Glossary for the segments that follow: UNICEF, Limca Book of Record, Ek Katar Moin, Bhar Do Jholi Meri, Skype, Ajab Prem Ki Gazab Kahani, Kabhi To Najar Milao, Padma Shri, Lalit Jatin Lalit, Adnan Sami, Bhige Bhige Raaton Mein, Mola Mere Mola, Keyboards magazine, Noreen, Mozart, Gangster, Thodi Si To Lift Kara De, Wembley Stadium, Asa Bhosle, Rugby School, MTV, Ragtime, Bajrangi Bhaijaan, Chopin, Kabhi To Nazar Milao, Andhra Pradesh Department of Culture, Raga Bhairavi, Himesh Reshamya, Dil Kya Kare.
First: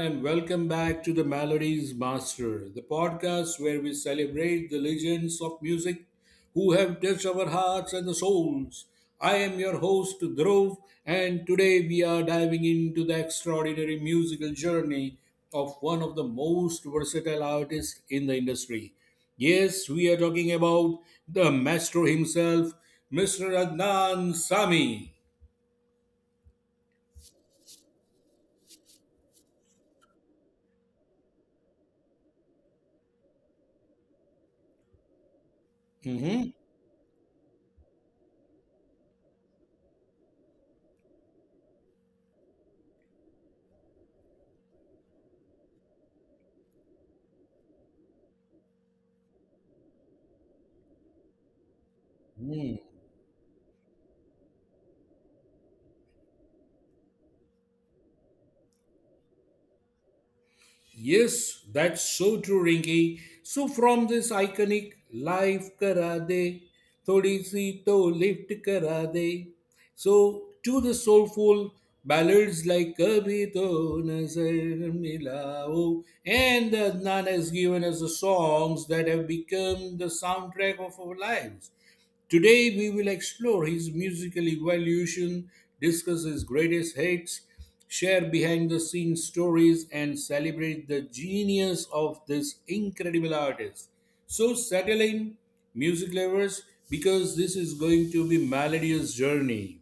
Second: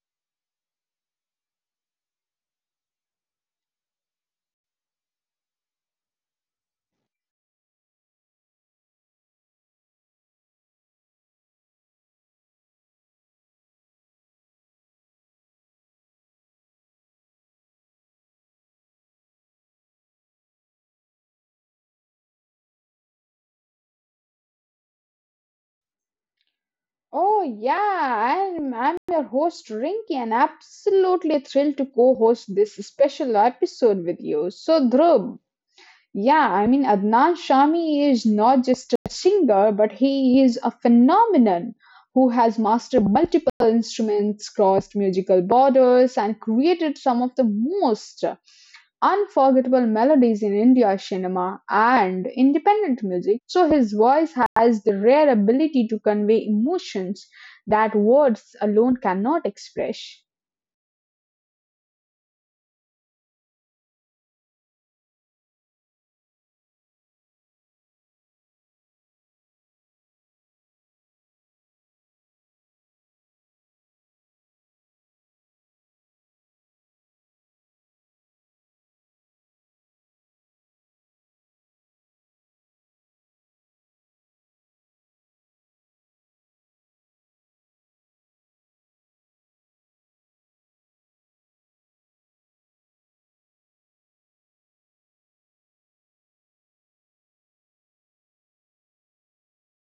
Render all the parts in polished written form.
and welcome back to the Melodies Master, the podcast where we celebrate the legends of music who have touched our hearts and the souls. I am your host, Dhruv, and today we are diving into the extraordinary musical journey of one of the most versatile artists in the industry. Yes, we are talking about the maestro himself, Mr. Adnan Sami. Oh yeah, I'm your host Rinky and absolutely thrilled to co-host this special episode with you. So Dhruv, Mhm. Adnan Shami is not just a singer, but he is a phenomenon who has mastered multiple instruments, crossed musical borders, and created some of the most unforgettable melodies in India cinema and independent music. So his voice has the rare ability to convey emotions that words alone cannot express. Yes, that's so true, Rinki. So from this iconic life kara de, thodi si to lift kara de. So to the soulful ballads like Kabhi To Nazar Milao and Adnan has given us the songs that have become the soundtrack of our lives. Today, we will explore his musical evolution, discuss his greatest hits, share behind the scenes stories, and celebrate the genius of this incredible artist. So, settle in, music lovers, because this is going to be Melodious Journey.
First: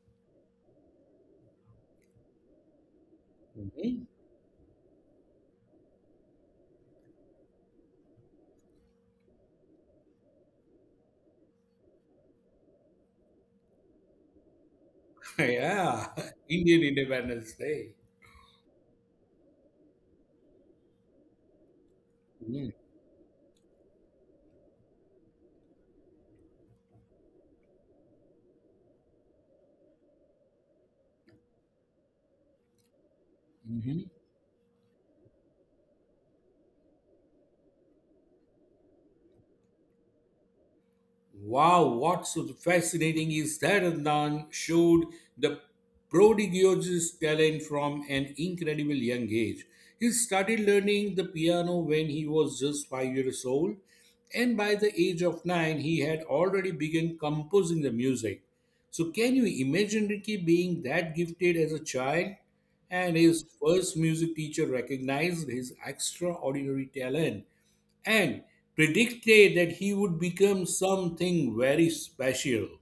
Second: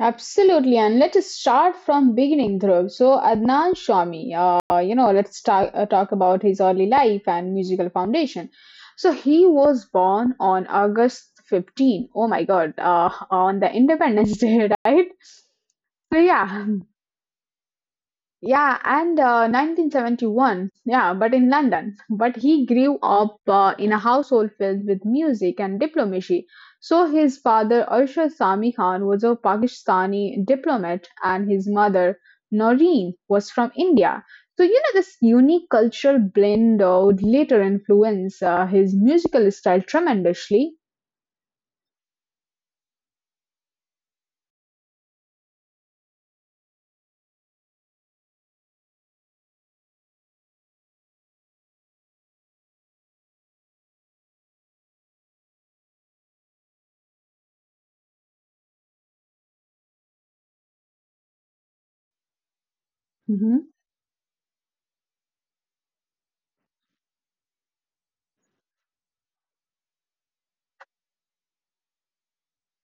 Absolutely, and let us start from beginning, Dhruv. So Adnan Mhm. Shami, let's talk, talk about his early life and musical foundation. So he was born on August 15. Oh my God, on the Independence Day, right? Yeah, So yeah, Indian Independence Day. yeah, and 1971, yeah, but in London. But he grew up in a household filled with music and diplomacy. So his father, Arshad Sami Khan, was a Pakistani diplomat, and his mother, Noreen, was from Mhm. India. So, you know, this unique cultural blend would later influence his musical style tremendously. Wow, what's so fascinating is that Adnan showed the prodigious talent from an incredible young age. He started learning the piano when he was just 5 years old, and by the age of nine, he had already begun composing the music. So, can you imagine Ricky being that gifted as a child? And his Mm-hmm. first music teacher recognized his extraordinary talent and predicted that he would become something very special.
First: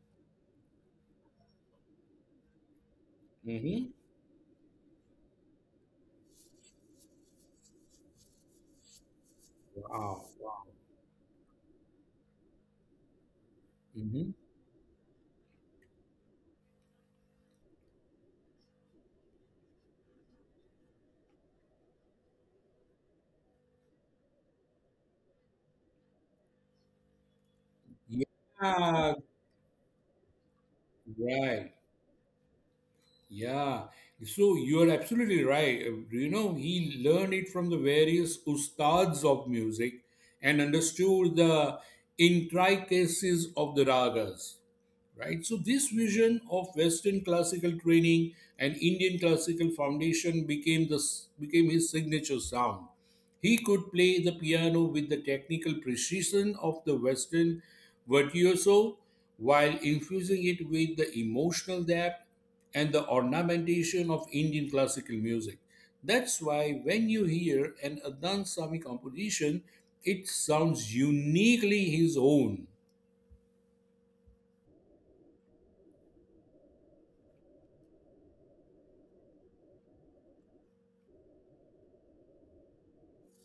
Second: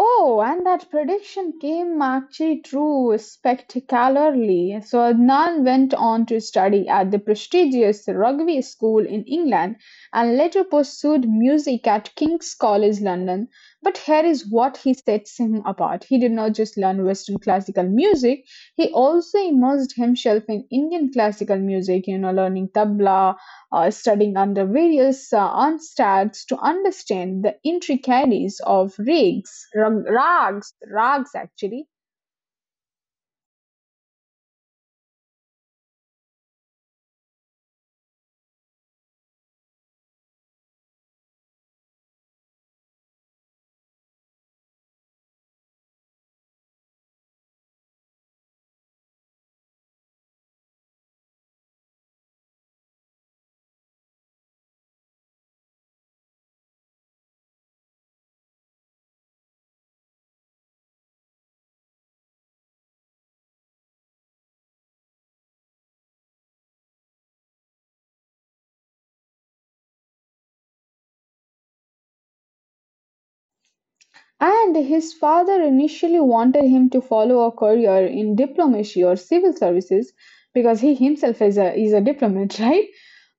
Oh, and that prediction came actually true Mhm. spectacularly. So Adnan went on to study at the prestigious rugby school in England Wow. and Wow. later pursued music at King's College London. But here Mhm. is what he sets him apart. He did not just learn Western classical music, he also immersed himself in Indian classical music, you know, learning tabla, studying under various unstats to understand the intricacies of Yeah, rags, rags right. actually. Yeah. So you're absolutely right. He learned it from the various ustads of music and understood the intricacies of the ragas, right? So this vision of Western classical training and Indian classical foundation became his signature sound. He could play the piano with the technical precision of the Western virtuoso while infusing it with the emotional depth and the ornamentation of Indian classical music. That's why when you hear an Adnan Sami composition, it sounds uniquely his own. And his father initially wanted him to follow a career in diplomacy or civil services because he himself is a diplomat, right?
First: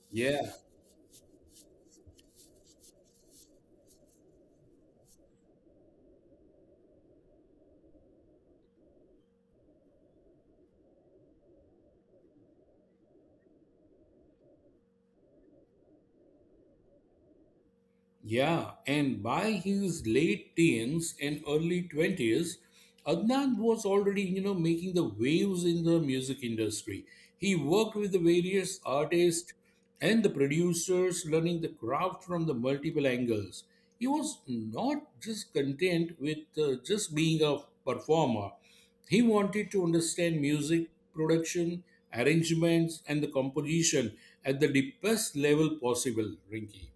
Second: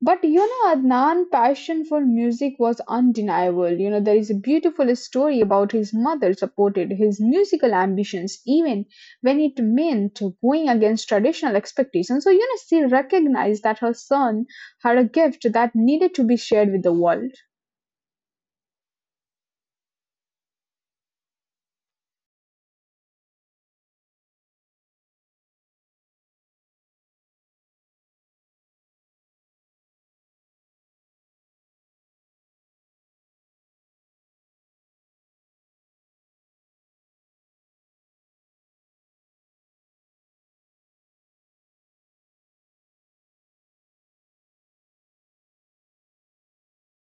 But you Yeah. know, Adnan's passion for music was undeniable. You know, there is a beautiful story about his mother supported his musical ambitions even when it meant going against traditional expectations. So, you know, she recognized that her son had a gift that needed to be shared with the world. Yeah, and by his late teens and early 20s, Adnan was already, you know, making the waves in the music industry. He worked with the various artists and the producers, learning the craft from the multiple angles. He was not just content with just being a performer. He wanted to understand music production, arrangements, and the composition at the deepest level possible, Rinky.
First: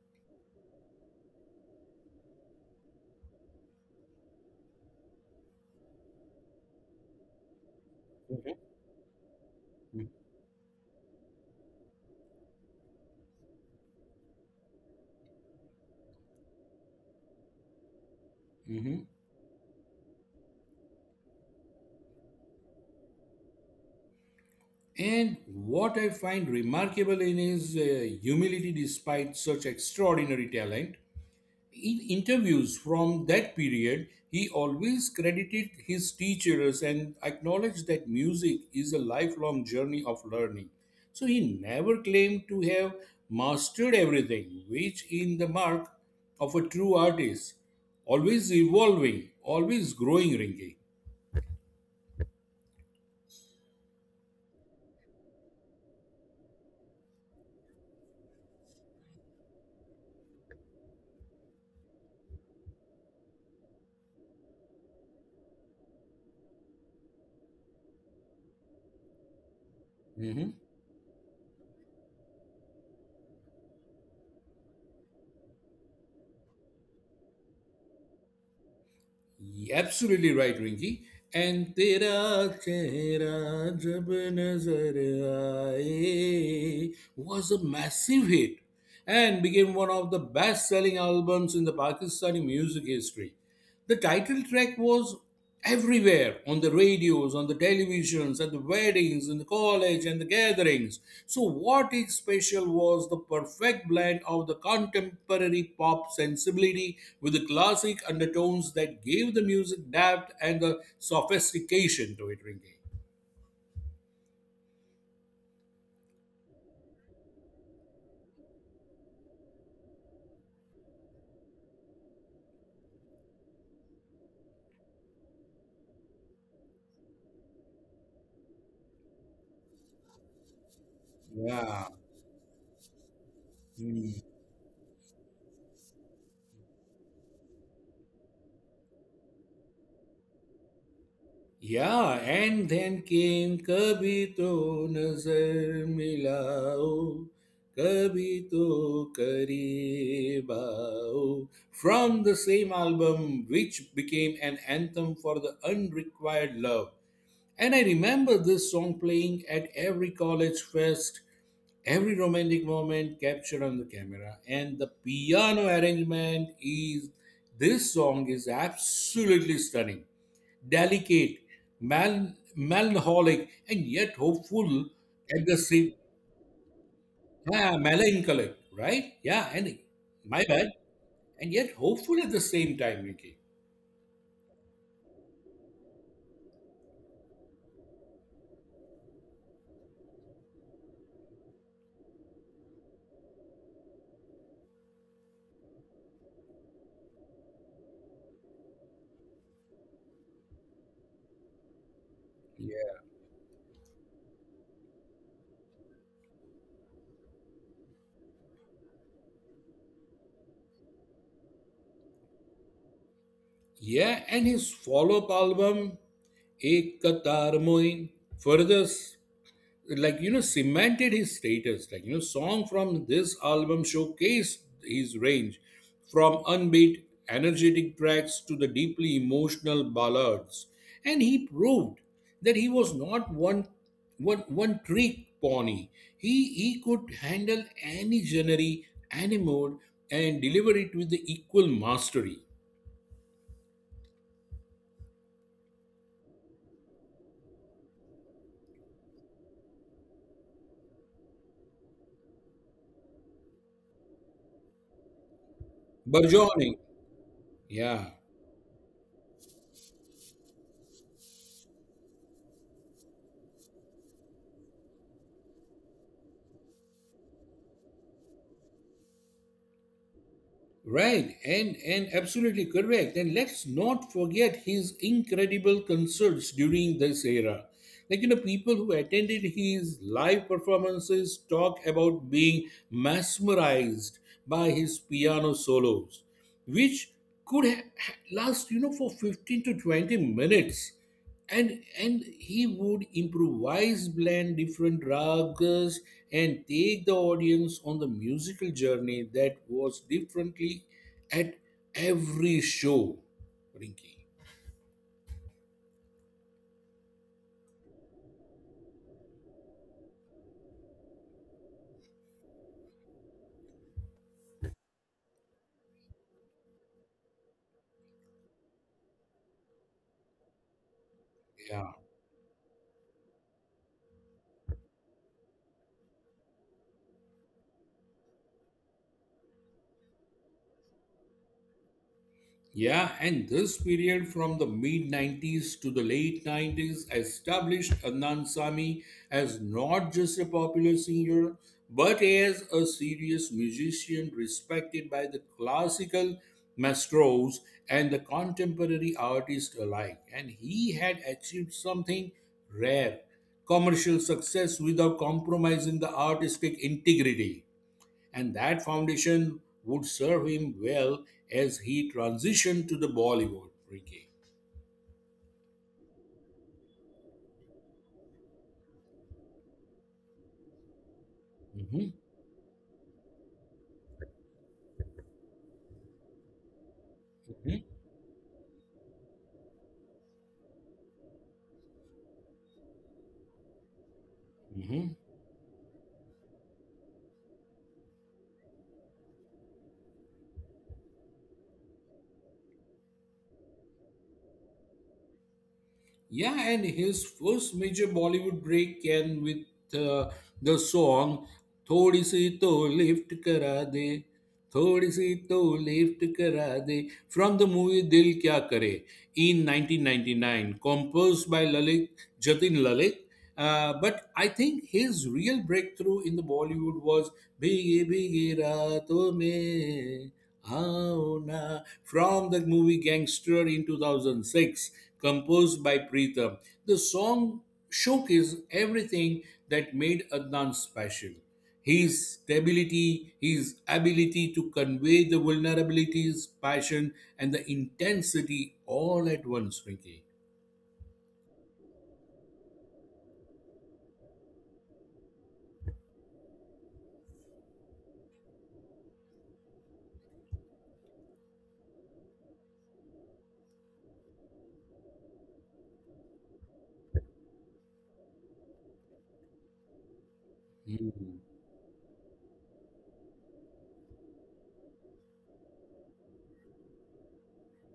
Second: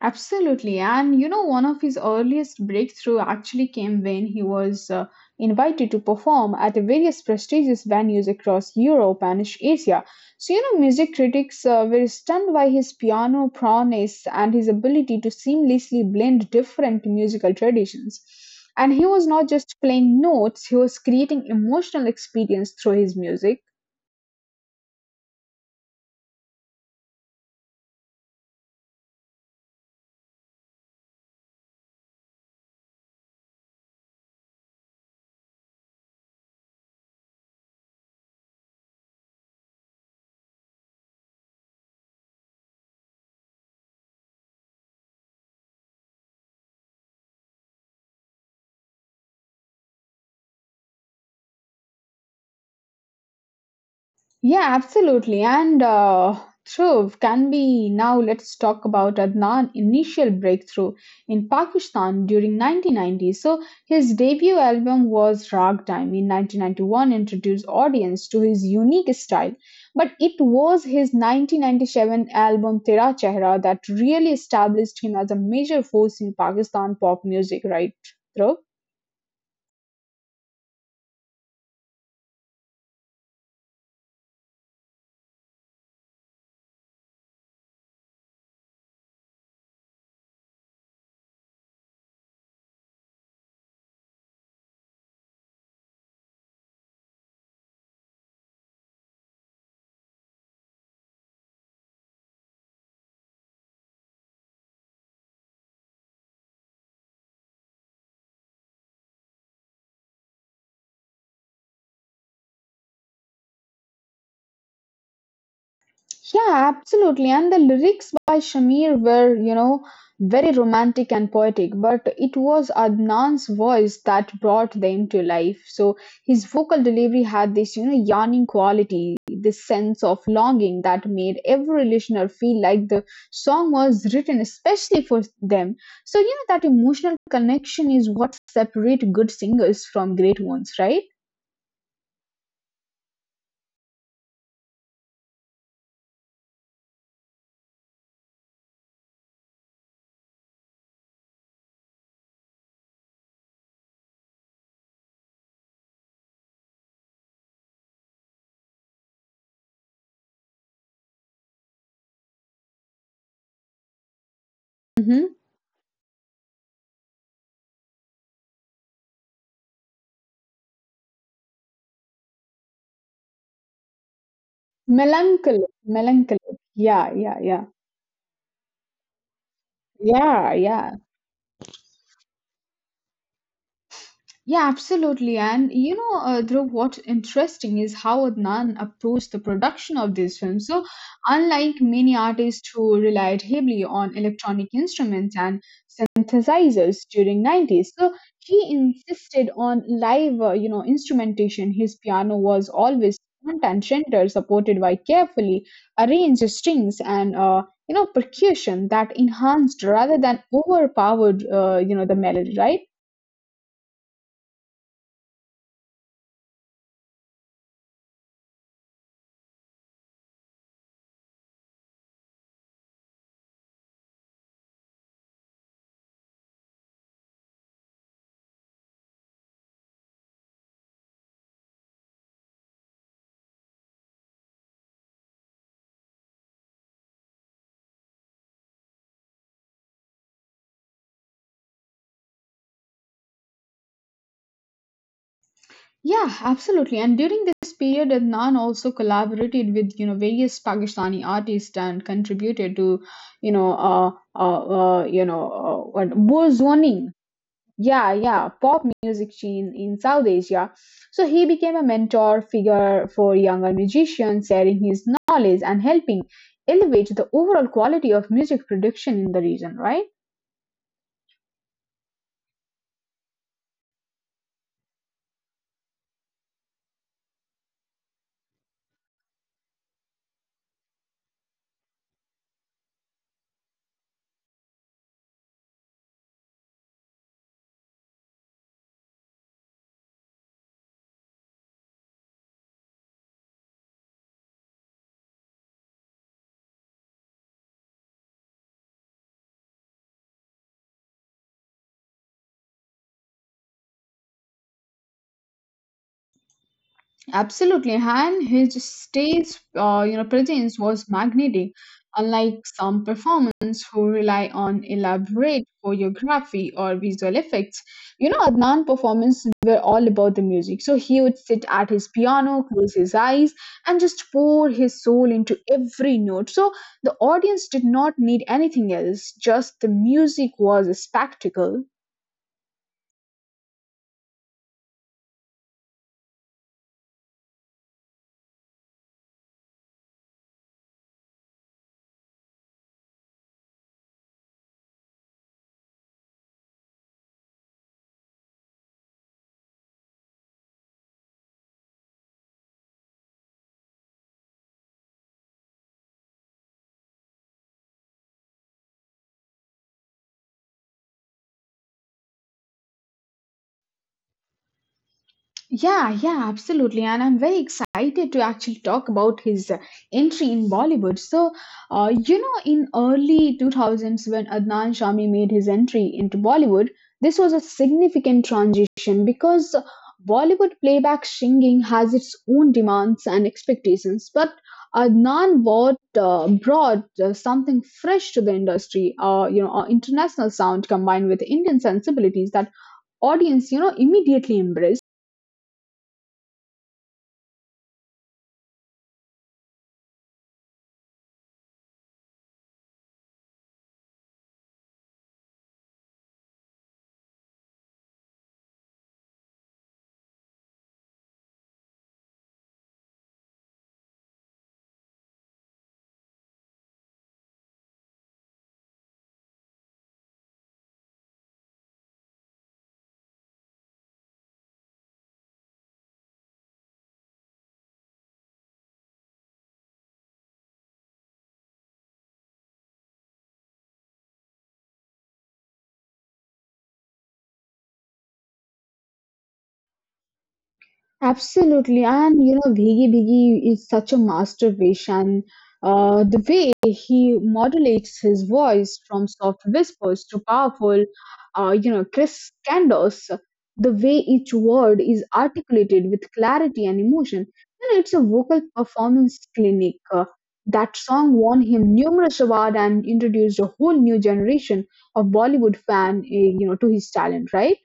Absolutely. And you know, one of his earliest breakthrough actually came when he was invited to perform at various prestigious venues Mhm. across Europe and Asia. So, you know, music critics were stunned by his piano prowess and his ability to seamlessly blend different musical traditions. Hmm. And he was not just playing notes, he was creating emotional experience through his music. And what I find remarkable in his humility despite such extraordinary talent. In interviews from that period, he always credited his teachers and acknowledged that music is a lifelong journey of learning. So he never claimed to have mastered everything, which in the mark of a true artist, always evolving, always growing, Yeah, absolutely. And true, can be now let's talk about Adnan initial breakthrough in Pakistan during 1990s. So his debut album was Ragtime in 1991 introduced audience to his unique style. But it Ringy. was his 1997 album Tera Chehra that really established him as a major force in Pakistan pop music, right? Dhruv? Yeah, absolutely right, Rinky. And Tera Chehra Jab Nazar Aaye was a massive hit and became one of the best selling albums in the Pakistani music history. The title track was everywhere on the radios, on the televisions, at the weddings, in the college, and the gatherings. So, what is special was the perfect blend of the contemporary pop sensibility with the classic undertones that gave the music depth and the sophistication to it, Ringy. Yeah, absolutely. And the lyrics by Shamir were, you know, very romantic and poetic, but it was Adnan's voice that brought them to life. So his vocal delivery had this, you know, yearning quality, this sense of longing that made Yeah. every listener feel like the song Hmm. was written especially for them. So, you know, that emotional connection is what separates good singers from great ones, right? Yeah, and then came Kabhi to nazar milao, Kabhi to kareeb aao. From the same album, which became an anthem for the unrequired love. And I remember this song playing at every college fest, every romantic moment captured on the camera, and the Mm-hmm. piano arrangement is this song is absolutely stunning delicate, melancholic, and yet hopeful at the Melancholic, same melancholic. Yeah, yeah, yeah, yeah. melancholic, right? Yeah, and my Yeah, bad, yeah. and yet hopeful at the same time, Ricky. Yeah, absolutely. And you know, Dhruv, what's interesting is how Adnan approached the production of this film. So, unlike many artists who relied heavily on electronic instruments and synthesizers during 90s, so he insisted on live instrumentation. His piano was Yeah. always front and center, supported by carefully arranged strings and percussion that enhanced rather than overpowered the melody, right? Yeah, and his follow up album, Ek Katar Moin, further like you know cemented his status like you know song from this album showcased his range from upbeat energetic tracks to the deeply emotional ballads and he proved that he was not one trick pony he could handle any genre any mode and deliver it with the equal mastery Yeah, absolutely. And during this period, Adnan also collaborated with you know various Pakistani artists and contributed to you know what burgeoning Bozwani. yeah. Yeah, yeah, pop music scene in South Asia. So he became a mentor figure for younger musicians, sharing his knowledge and helping elevate the overall quality of music production in the region, right? Right, and absolutely correct. And let's not forget his incredible concerts during this era. Like you know, people who attended his live performances talk about being mesmerized by his piano solos, which could last you know for 15 to 20 minutes and he would improvise blend different ragas and take the audience on the musical journey that was differently at every show rinky. Absolutely, and his stage, presence was magnetic, unlike some performers who rely on elaborate choreography or visual effects. You know, Adnan performances were all about the music. So he would sit at his piano, close his eyes, and just pour his soul into every note. So the audience did not need anything else; just the music was a spectacle. Yeah, and this period from the mid 90s to the late 90s established Adnan Sami as not just a popular singer but as a serious musician respected by the classical maestros and the contemporary artists alike. And he had achieved something rare commercial success without compromising the artistic integrity and that foundation would serve him well as he transitioned to the Bollywood. Ricky. Yeah, yeah, absolutely. And I'm very excited to actually talk about his entry in Bollywood. So, Mhm, in early 2000s when Adnan Shami made his entry into Bollywood, this was a mhm, significant transition because Bollywood playback singing has its own demands and expectations. But mhm. Adnan brought something fresh to the industry, international sound combined with Indian sensibilities that audience, you know, immediately embraced. Yeah, and his first major Bollywood break came with uh, the song "Thodi Si To Lift Kara De," from the movie "Dil Kya Kare" in 1999, composed by Lalit Jatin Lalit. But I think his real breakthrough in the Bollywood was "Bhige Bhige Raaton Mein." Oh, na. From the movie Gangster in 2006, composed by Preetham, the song showcases everything that made Adnan special. His stability, his ability to convey the vulnerabilities, passion, and the intensity all at once, Ricky. Absolutely, and you know, Bhigi Bhigi is such a masterpiece, and the way he modulates his voice from soft whispers to powerful, crisp candos, the way each word is articulated with clarity and emotion, you know, it's a vocal performance clinic. That song won him numerous awards and introduced a whole new generation of Bollywood fan, to his talent, right?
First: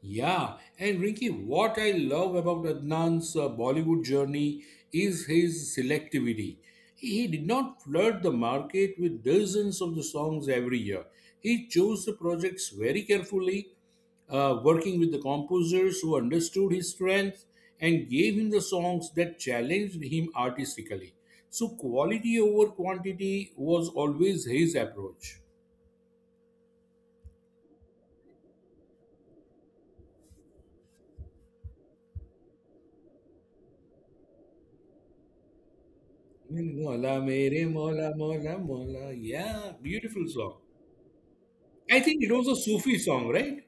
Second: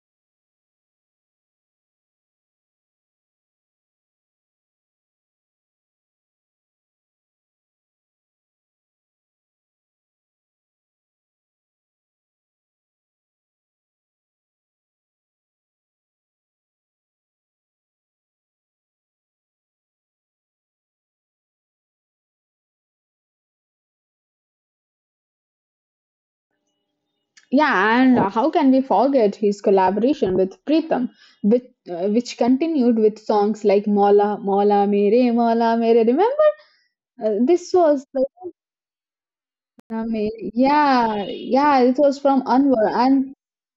Yeah, and Rinky, what I love about Adnan's Bollywood journey is his selectivity. He did not flood the market with dozens of the songs every year. He chose the projects very carefully, working with the composers who understood his strengths and gave him the songs that challenged him artistically. So, quality over quantity was always his approach. Yeah, and how can we forget his collaboration with Pritham, with, which continued with songs like Mola, Mola Mere, Mola Mere. Remember, Mola mere, this mola, was like mola, mola. Yeah, I mean, beautiful song. yeah, yeah, it I was think it from was a Anwar, Sufi and song, right?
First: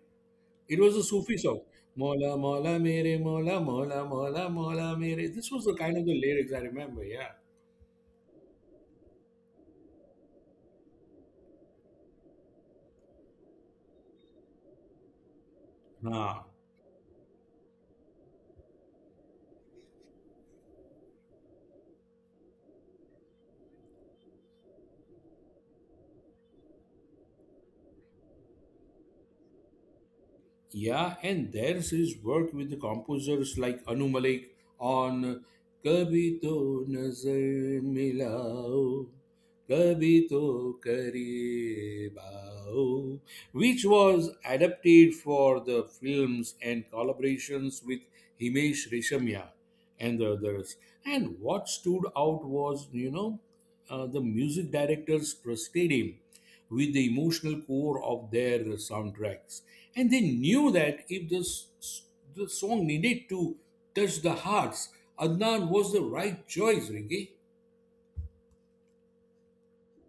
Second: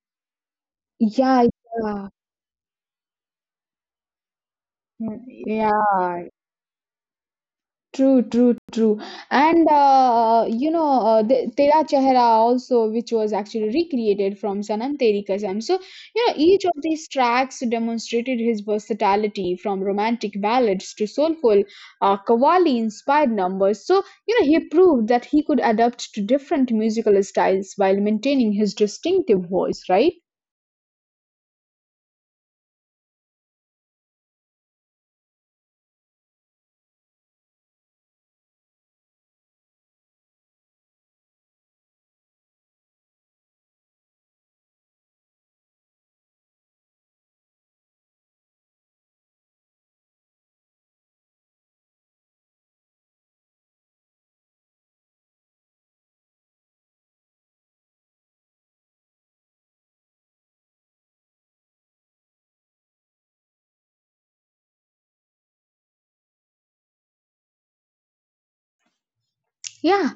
It was a Sufi yeah, song. Mola Mola Mere Mola Mola Mola Mola yeah, Mere. This was the kind of the yeah, lyrics I remember. Yeah. true, true, true. And Tera Chehra also, which was actually recreated from Sanam Teri Kasam. So, you know, Ah. each of these tracks demonstrated his versatility from romantic ballads to soulful qawwali inspired numbers. So, you know, he proved that he could adapt to different musical styles while maintaining his distinctive voice, right? Yeah, and there's his work with the composers like Anu Malik on Kabhi To Nazar Milao, Kabhi To Kareeb Aao, which was adapted for the films and collaborations with Himesh Reshamya and the others. And what stood out was, you know, the music directors trusted him with the emotional core of their soundtracks. And they knew that if the song needed to touch the hearts, Adnan was the right choice, Rinki. Yeah.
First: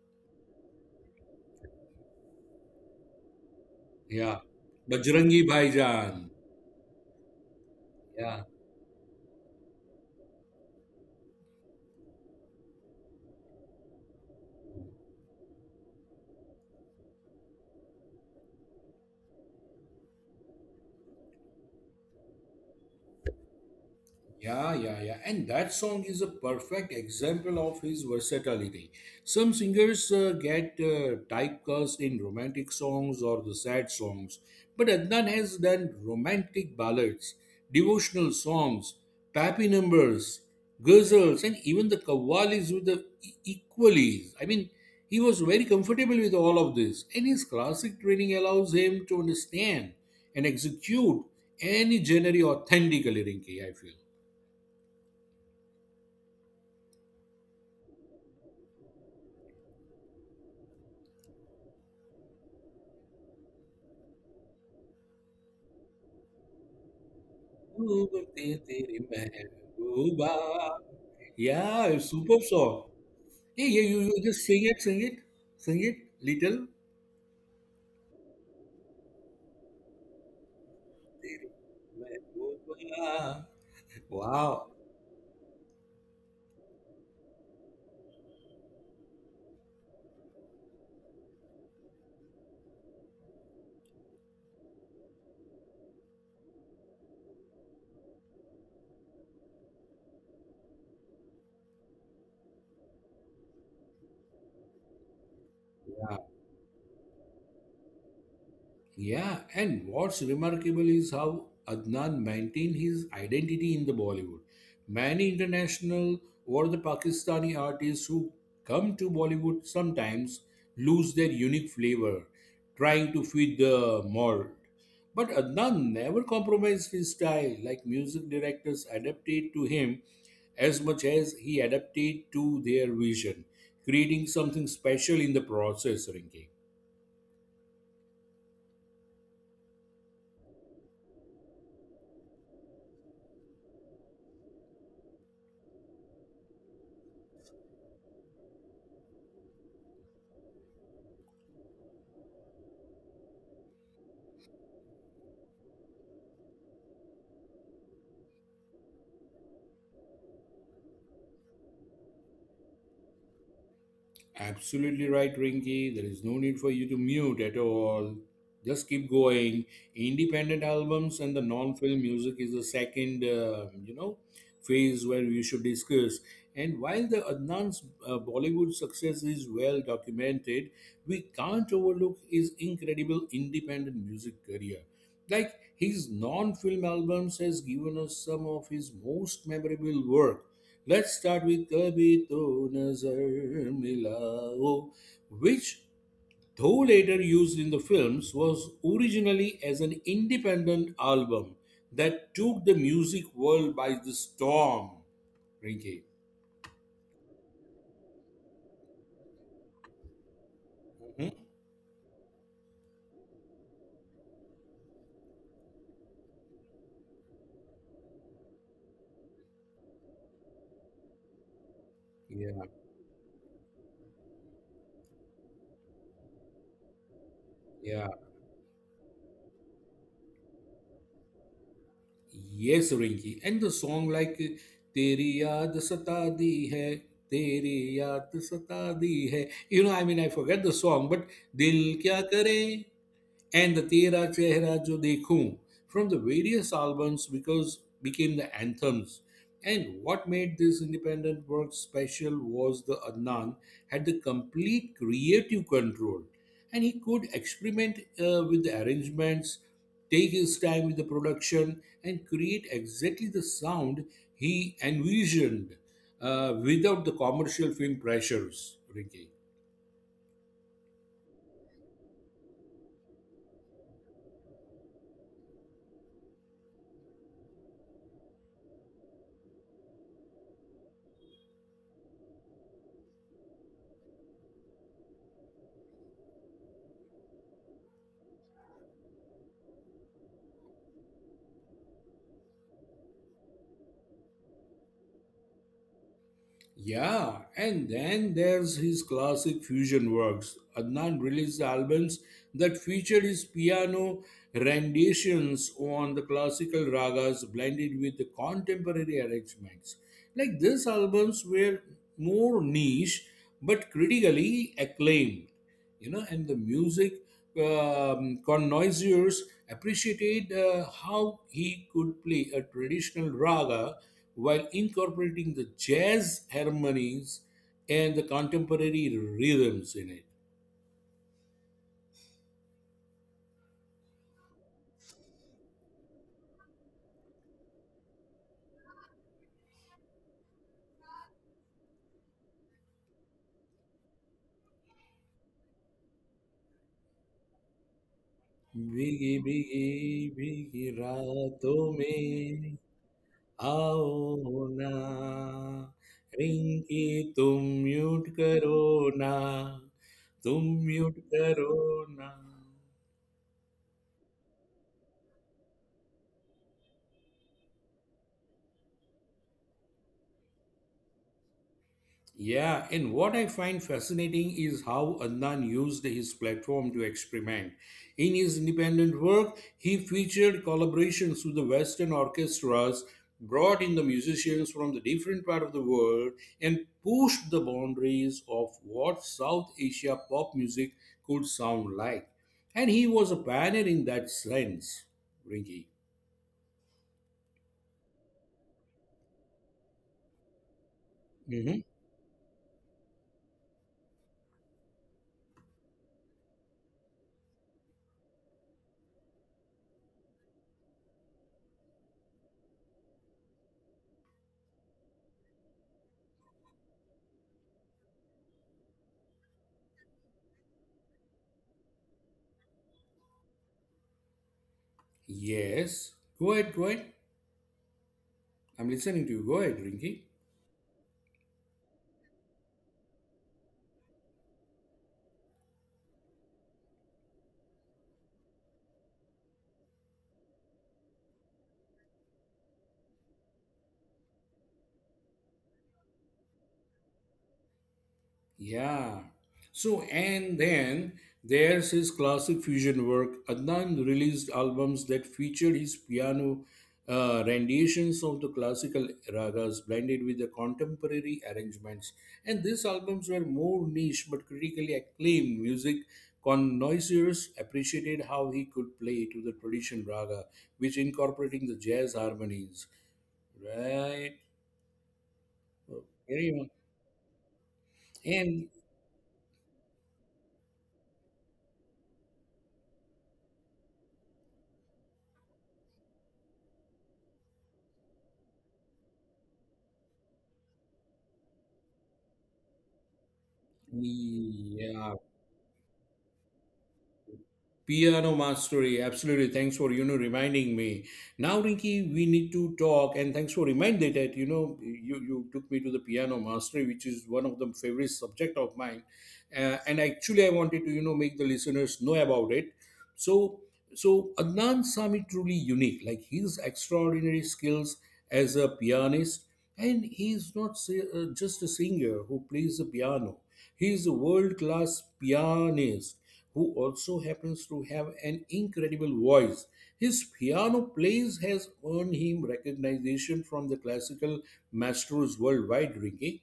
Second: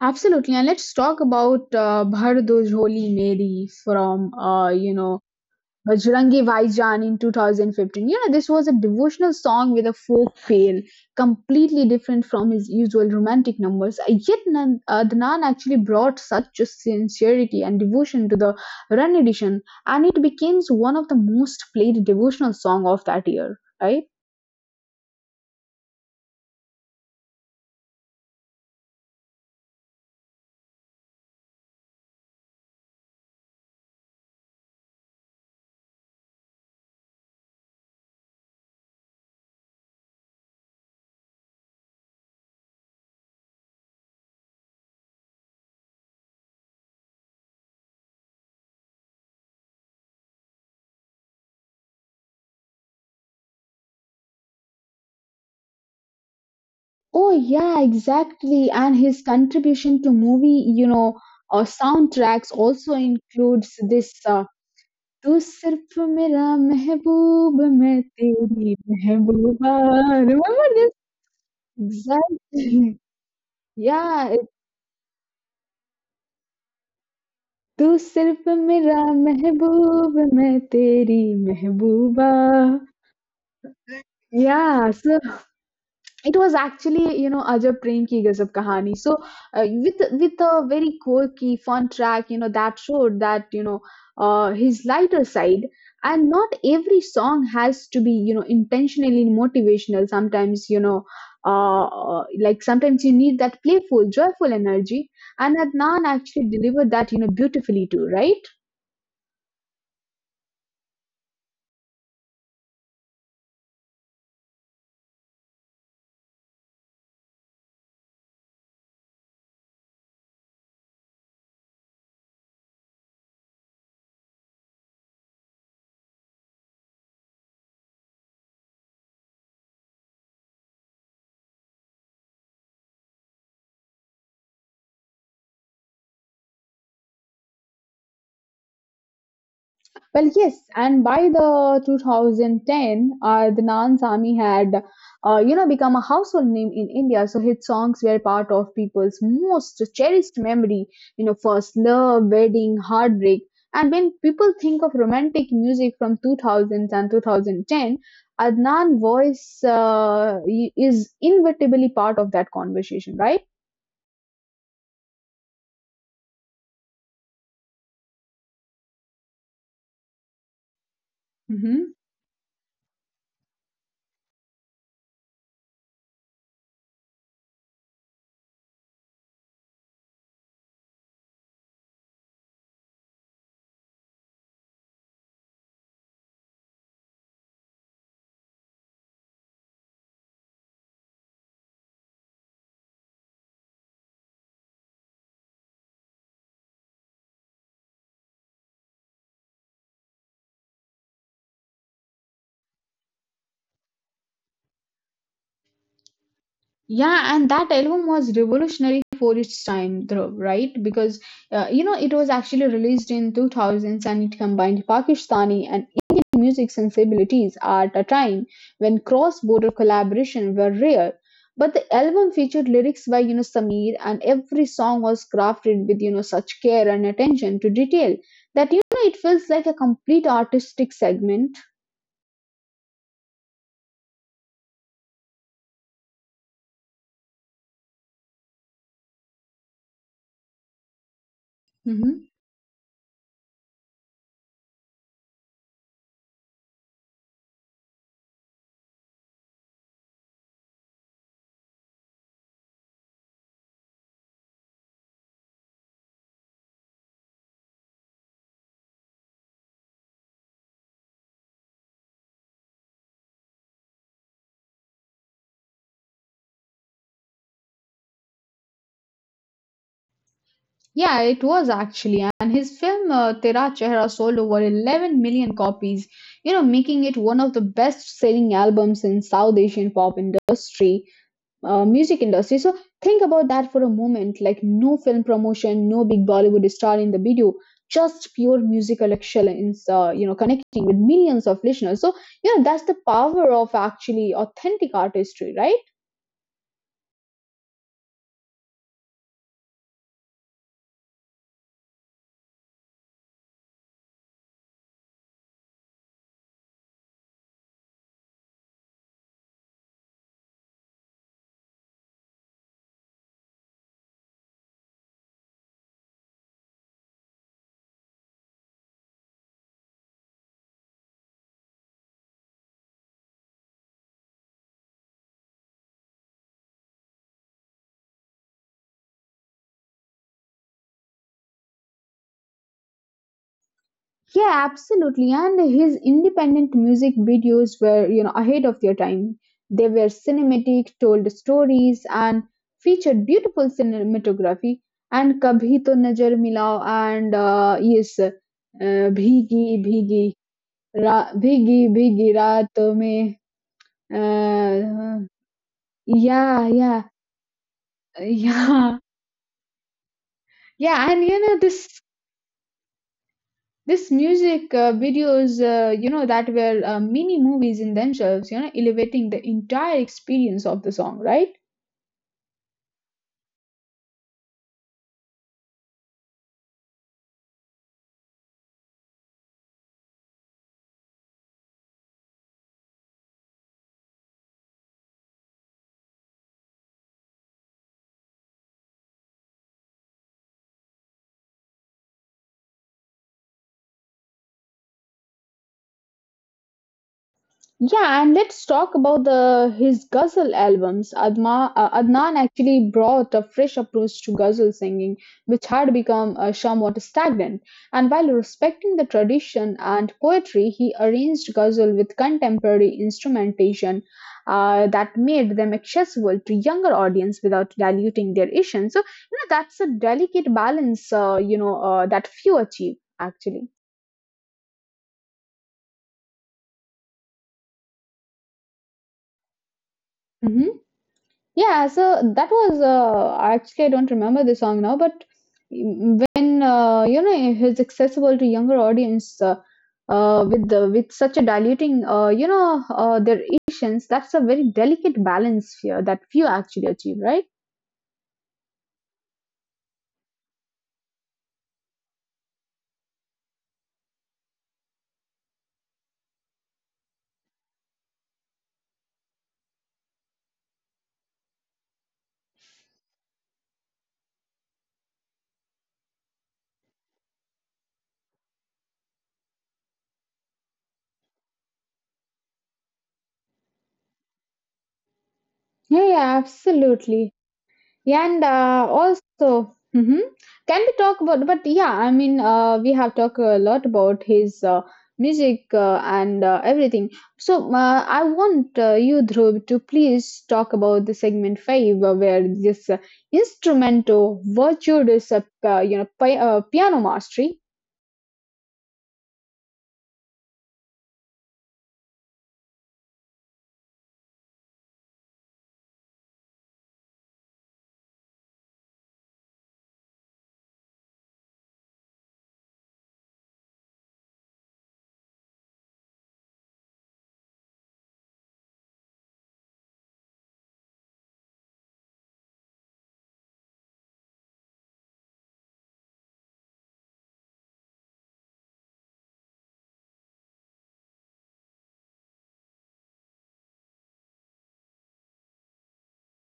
Absolutely, and let's talk about Bhar Do Jholi Meri from Yeah. You know Bajrangi Bhaijaan. Bajrangi Bhaijaan in 2015. You know, Yeah. this was a devotional song with a folk feel, completely different from his usual romantic numbers. Yet, Dhanan actually brought such a sincerity and devotion to the Run edition, and it became one of the most played devotional song of that year, right? Yeah, yeah, yeah. And that song is a perfect example of his versatility. Some singers get typecast in romantic songs or the sad songs, but Adnan has done romantic ballads, devotional songs, pappy numbers, ghazals, and even the qawwalis with the equalies. I mean, he was very comfortable with all of this, and his classic training allows him to understand and execute any genre authentically, Rinki, I feel. Oh, yeah, exactly. And his contribution to movie, you know, soundtracks also includes this. तू सिर्फ़ मेरा महबूब मैं डूबते तेरी तेरे महबूबा महबूबा. Remember this? Yeah, superb song. Exactly Hey, yeah, you yeah just sing it, sing it, sing it, little. तू सिर्फ़ मेरा महबूब मैं तेरी महबूबा महबूबा. Wow. Yeah so. It was actually, you know, Ajab Prem Ki Gazab Kahani. So, with a very quirky, fun track, you know, that showed that you know his lighter side. And not every song has to be, you know, intentionally motivational. Sometimes, you know, like sometimes you need that playful, joyful energy. And Adnan Yeah. actually delivered that, you know, beautifully too, right? Yeah, and what's remarkable is how Adnan maintained his identity in the Bollywood. Many international or the Pakistani artists who come to Bollywood sometimes lose their unique flavor, trying to fit the mold. But Adnan never compromised his style, like music directors adapted to him as much as he adapted to their vision, creating something special in the process, Rinki. Well, yes, and by the 2010, Adnan Sami had, become a household name in India. So his songs were part of people's most cherished memory. You know, first love, wedding, heartbreak. And when people think of romantic music from 2000s and 2010, Adnan voice is inevitably part of that conversation, right? Absolutely right, Rinky. There is no need for you to mute at all. Just keep going. Independent albums and the non-film music is the second, phase where we should discuss. And while the Adnan's Bollywood success is well documented, we can't overlook his incredible independent music career. Like his non-film albums has given us some of his most memorable work. Let's start with Kabhi To Nazar Milao, which, though later used in the films, was originally as an independent album that took the music world by the storm. Rinky. Yeah, and that album was revolutionary for its time, Dhruv, right? Because Mhm. You know it was actually released in 2000s and it combined Pakistani and Indian music sensibilities at a time when cross-border collaboration were rare. But the album Yeah, featured lyrics by you know Sameer, and every song was crafted with you know such care and attention to yeah. detail that you know it feels like a complete artistic segment. Yes, Rinky. And the song like Teri Yaad Sata Di Hai, Teri Yaad Sata Di Hai. You know, I mean, I forget the song, but Dil Kya Mm-hmm. Kare, and the Tera Chehra Jo Dekhu from the various albums because became the anthems. And what made this independent work special was the Adnan had the complete creative control and he could experiment with the arrangements, take his time with the production, and create exactly the sound he envisioned without the commercial film pressures. Rinki. Yeah, it was actually, and his film Tera Chehra sold over 11 million copies, you know, making it one of the best-selling albums in South Asian pop industry, music industry. So think about that for a moment, like no film promotion, no big Bollywood star in the video, just pure musical excellence, connecting with millions of listeners. So, you know, that's the power of actually authentic artistry, right? Yeah, and then there's his classic fusion works. Adnan released albums that featured his piano renditions on the classical ragas blended with the contemporary arrangements. Like these albums were more niche but critically acclaimed you know and the music connoisseurs appreciated how he could play a traditional raga while incorporating the jazz harmonies and the contemporary rhythms in it. Yeah, absolutely. And his independent music videos were, you know, ahead of their time. They were cinematic, told stories, and featured beautiful cinematography. And Kabhi To Najar Milao and भीगी Bhigi भीगी Bhigi भीगी रातों Bhigi Bhigi में Raat Mein. आओ ना Uh, yeah, Rinki yeah, तुम mute करो yeah, ना तुम yeah. Mute And you know करो this. ना. This music videos, that were mini movies in themselves, you know, elevating the entire experience of the song, right? Yeah, and what I find fascinating is how Adnan used his platform to experiment. In his independent work, he featured collaborations with the Western orchestras, brought in the musicians from the different part of the world, and pushed the boundaries of what South Asia pop music could sound like. And he was a pioneer in that sense, Rinky. Yeah, and let's talk about the his ghazal albums. Hmm. Adnan actually brought a fresh approach to ghazal singing, which had become somewhat stagnant. And while respecting the tradition and poetry, he arranged ghazal with contemporary instrumentation that made them accessible to younger audience without diluting their essence. So, you know, that's a delicate balance, that few achieve actually. Yes. Go ahead, go ahead. I'm listening to you. Go ahead, Rinky. Mm-hmm. Yeah, so that was actually I don't remember the song now, but when you know it's accessible to younger audience with with such a diluting their emotions, that's a very delicate balance here that few actually achieve, right? Yeah. So and then there's his classic fusion work. Adnan released albums that featured his piano renditions of the classical ragas blended with the contemporary arrangements. And these albums were more niche but critically acclaimed music. Connoisseurs appreciated how he could play to the tradition raga, which incorporating the jazz harmonies. Right. Yeah, yeah, Carry on. absolutely. Yeah, and And also, hmm can we talk about? But yeah, I mean, we have talked a lot about his music and everything. So I want you, Dhruv, to please talk about the segment five, where this instrumental yeah, virtuoso, piano mastery. piano mastery, absolutely. Thanks for reminding me. Now, Rinky, we need to talk, and thanks for reminding that you took me to the piano mastery, which is one of the favorite subject of mine. And actually, I wanted to make the listeners know about it. So so Adnan Sami truly unique. Like his extraordinary skills as a pianist, and he is not just a singer who plays the piano. He is a world-class pianist who also happens to have an incredible voice. His piano plays has earned him recognition from the classical maestros worldwide. Ricky,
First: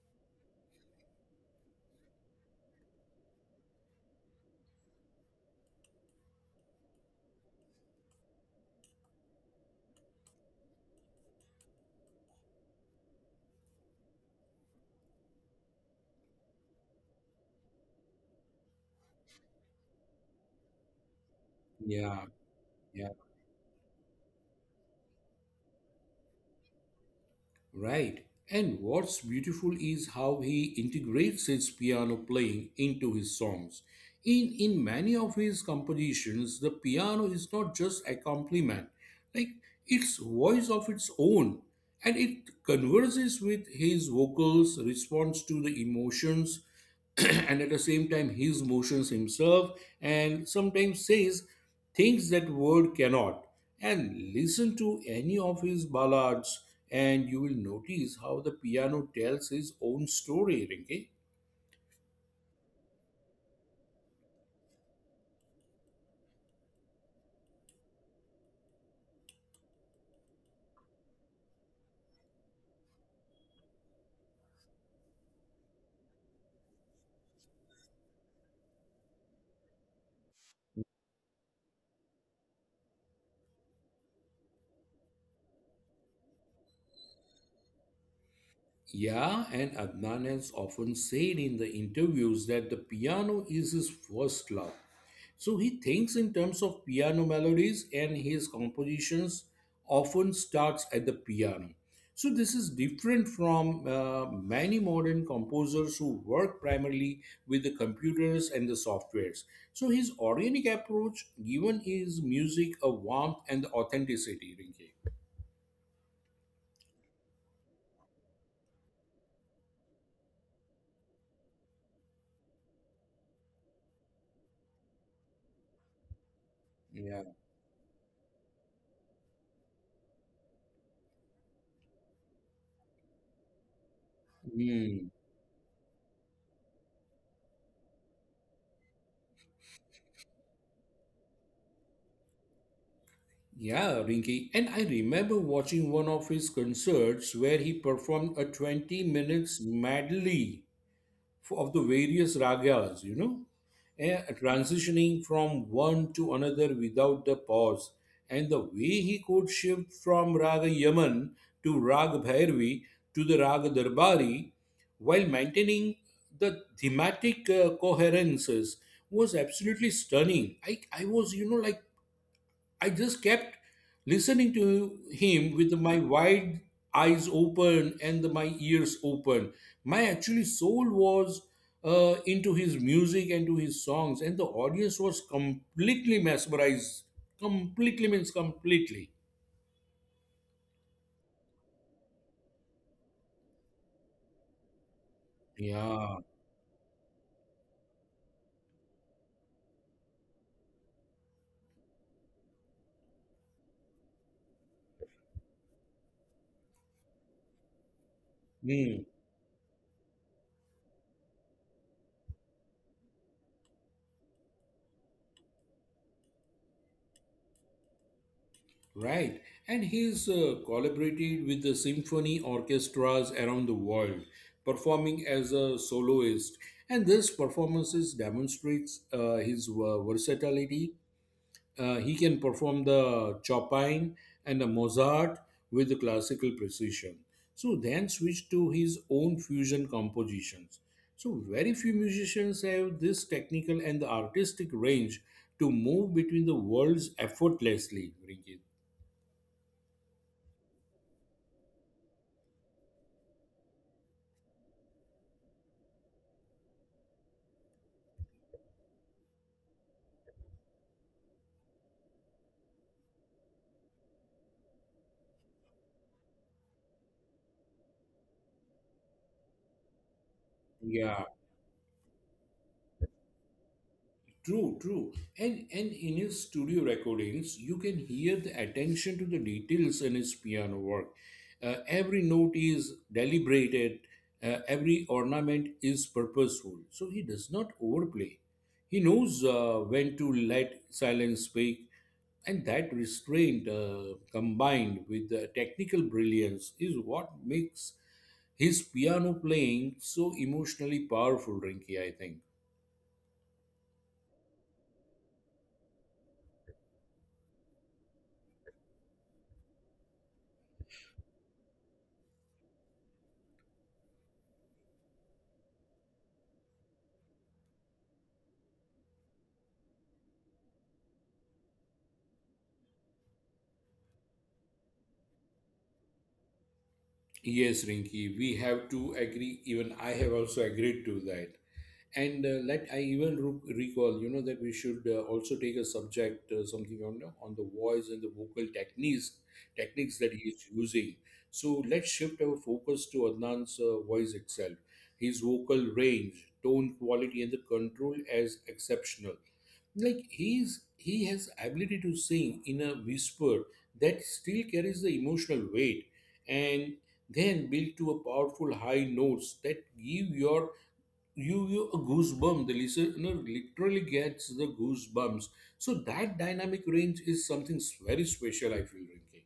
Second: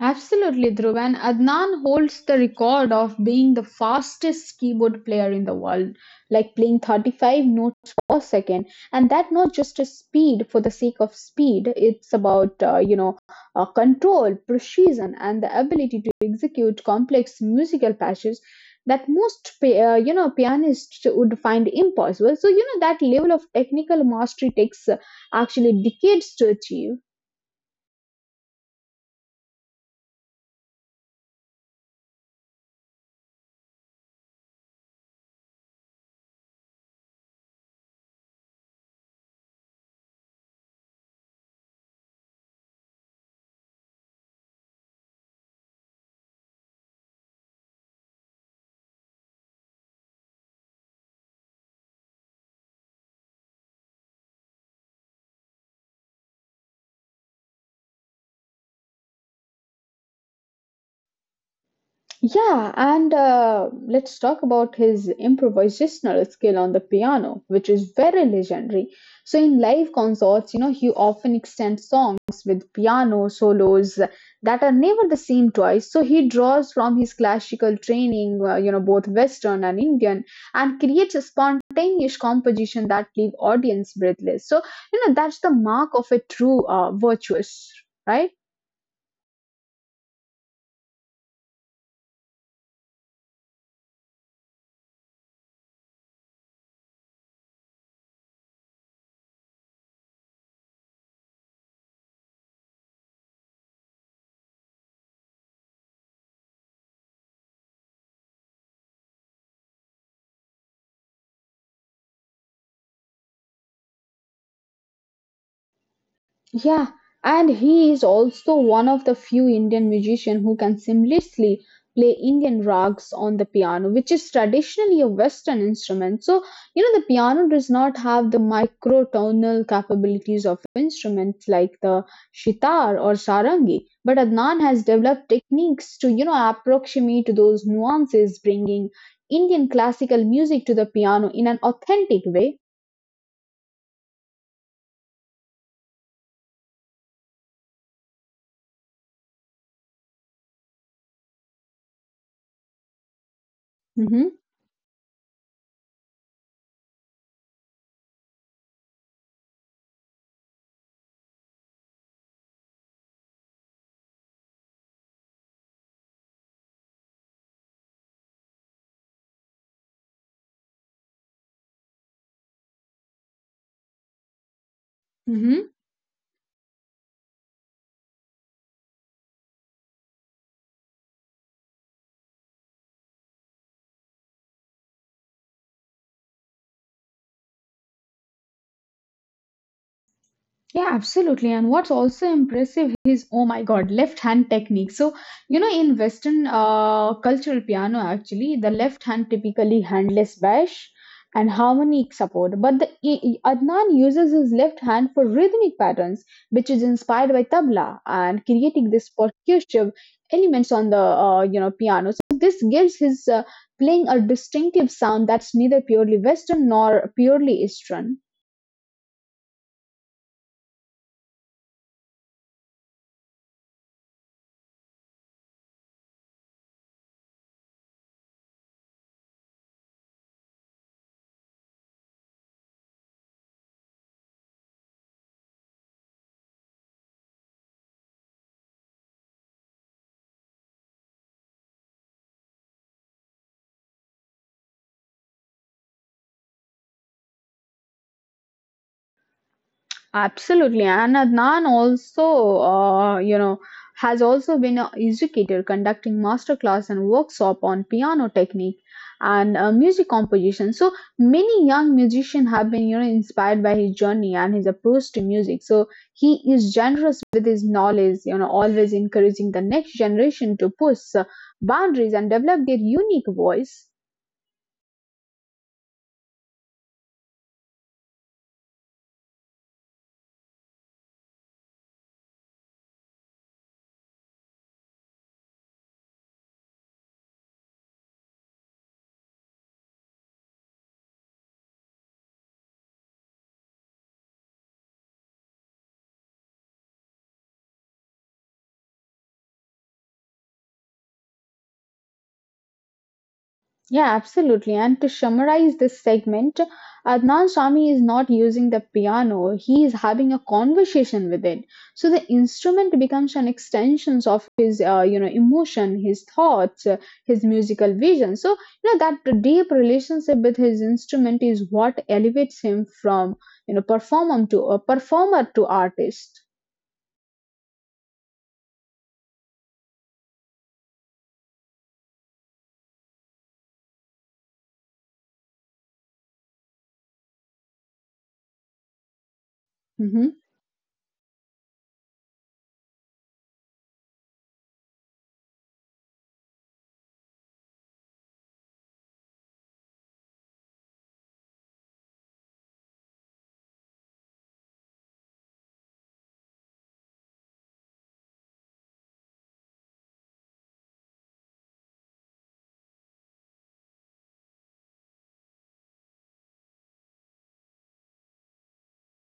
Absolutely, Dhruv. And Adnan holds the record of being the fastest keyboard player in the world, like playing 35 notes per second. And that not just a speed for the sake of speed, it's about, control, precision, and the ability to execute complex musical patches that most pianists would find yeah, impossible. So, you know, that yeah. level of technical mastery takes actually decades to achieve. Right. And what's beautiful is how he integrates his piano playing into his songs. In many of his compositions, the piano is not just accompaniment, like it's voice of its own. And it converses with his vocals, responds to the emotions, and at the same time his motions himself and sometimes says things that word cannot and listen to any of his ballads and you will notice how the piano tells his own story, Rinke. Yeah, and let's talk about his improvisational skill on the piano, which is very legendary. So, in live concerts, you know, he often extends songs with piano solos that are never the same twice. So, he draws from his classical training, you know, both Western and Indian, and creates a spontaneous composition that leave audience breathless. So, you know, that's the mark of a true virtuoso, right? Yeah, and Adnan has often said in the interviews that the piano is his first love. So he thinks in terms of piano melodies and his compositions often starts at the piano. So this is different from many modern composers who work primarily with the computers and the softwares. So his organic approach given his music a warmth and the authenticity, Rinke. Yeah, and he is also one of the few Indian musicians who can seamlessly play Indian rags on the piano, which is traditionally a Western instrument. So, you know, the Yeah. piano does not have the microtonal capabilities of instruments like the sitar or sarangi, but Adnan has Hmm. developed techniques to, you know, approximate those nuances, bringing Indian classical music to the piano in an authentic way. Yeah, Rinki. And I remember watching one of his concerts where he performed a 20-minute minutes medley for, of the various ragas, you know, and Hmm. transitioning from one to another without the pause. And the way he could shift from Raga Yaman to Raga Bhairavi to the Raga Darbari while maintaining the thematic coherences was absolutely stunning. I was, you know, like I just kept listening to him with my wide eyes open and my ears open. My actually soul was into his music and to his songs, and the audience was completely mesmerized. Completely means completely. Yeah, absolutely. And what's also impressive is, oh my God, left hand technique. So, you know, in Yeah. Western cultural piano, actually, the left hand typically handles bass and harmonic support. But Adnan uses his left hand for rhythmic patterns, which is inspired by tabla and creating Hmm. this percussive elements on the, you know, piano. So this gives his playing a distinctive sound that's neither purely Western nor purely Eastern. Right, and he's collaborated with the symphony orchestras around the world, performing as a soloist. And this performances demonstrates his versatility. He can perform the Chopin and the Mozart with the classical precision. So then switch to his own fusion compositions. So very few musicians have this technical and the artistic range to move between the worlds effortlessly. Rinki. Absolutely, and Adnan also, you know, has also been an educator conducting masterclass and workshop on piano technique and music composition. So many young musicians have been, you know, inspired by his journey and his approach to music. So he is generous with his knowledge, you know, always encouraging the next generation to push Yeah. Boundaries and develop their unique voice. True, true. And in his studio recordings, you can hear the attention to the details in his piano work. Every note is deliberated. Every ornament is purposeful. So he does not overplay. He knows when to let silence speak, and that restraint, combined with the technical brilliance, is what makes his piano playing so emotionally powerful. Rinky, I think. Yeah, absolutely. And to summarize this segment Adnan Sami is not using the piano, he is having a conversation with it. So the instrument becomes an extension of his you know emotion, his thoughts, his musical vision. So you know that deep relationship with his instrument is what elevates him from you know performer to a performer to artist. Yes, Rinki, we have to agree. Even I have also agreed to that. And let I even recall, you know, that we should also take a subject, something on on the voice and the vocal techniques, techniques that he Mhm. is using. So let's shift our focus to Adnan's voice itself, his vocal range, tone quality, and the control as exceptional like he has ability to sing in a whisper that still carries the emotional weight and then build to a powerful high notes that give your you a goosebump the listener literally gets the goosebumps so that dynamic range is something very special I feel, Rinki.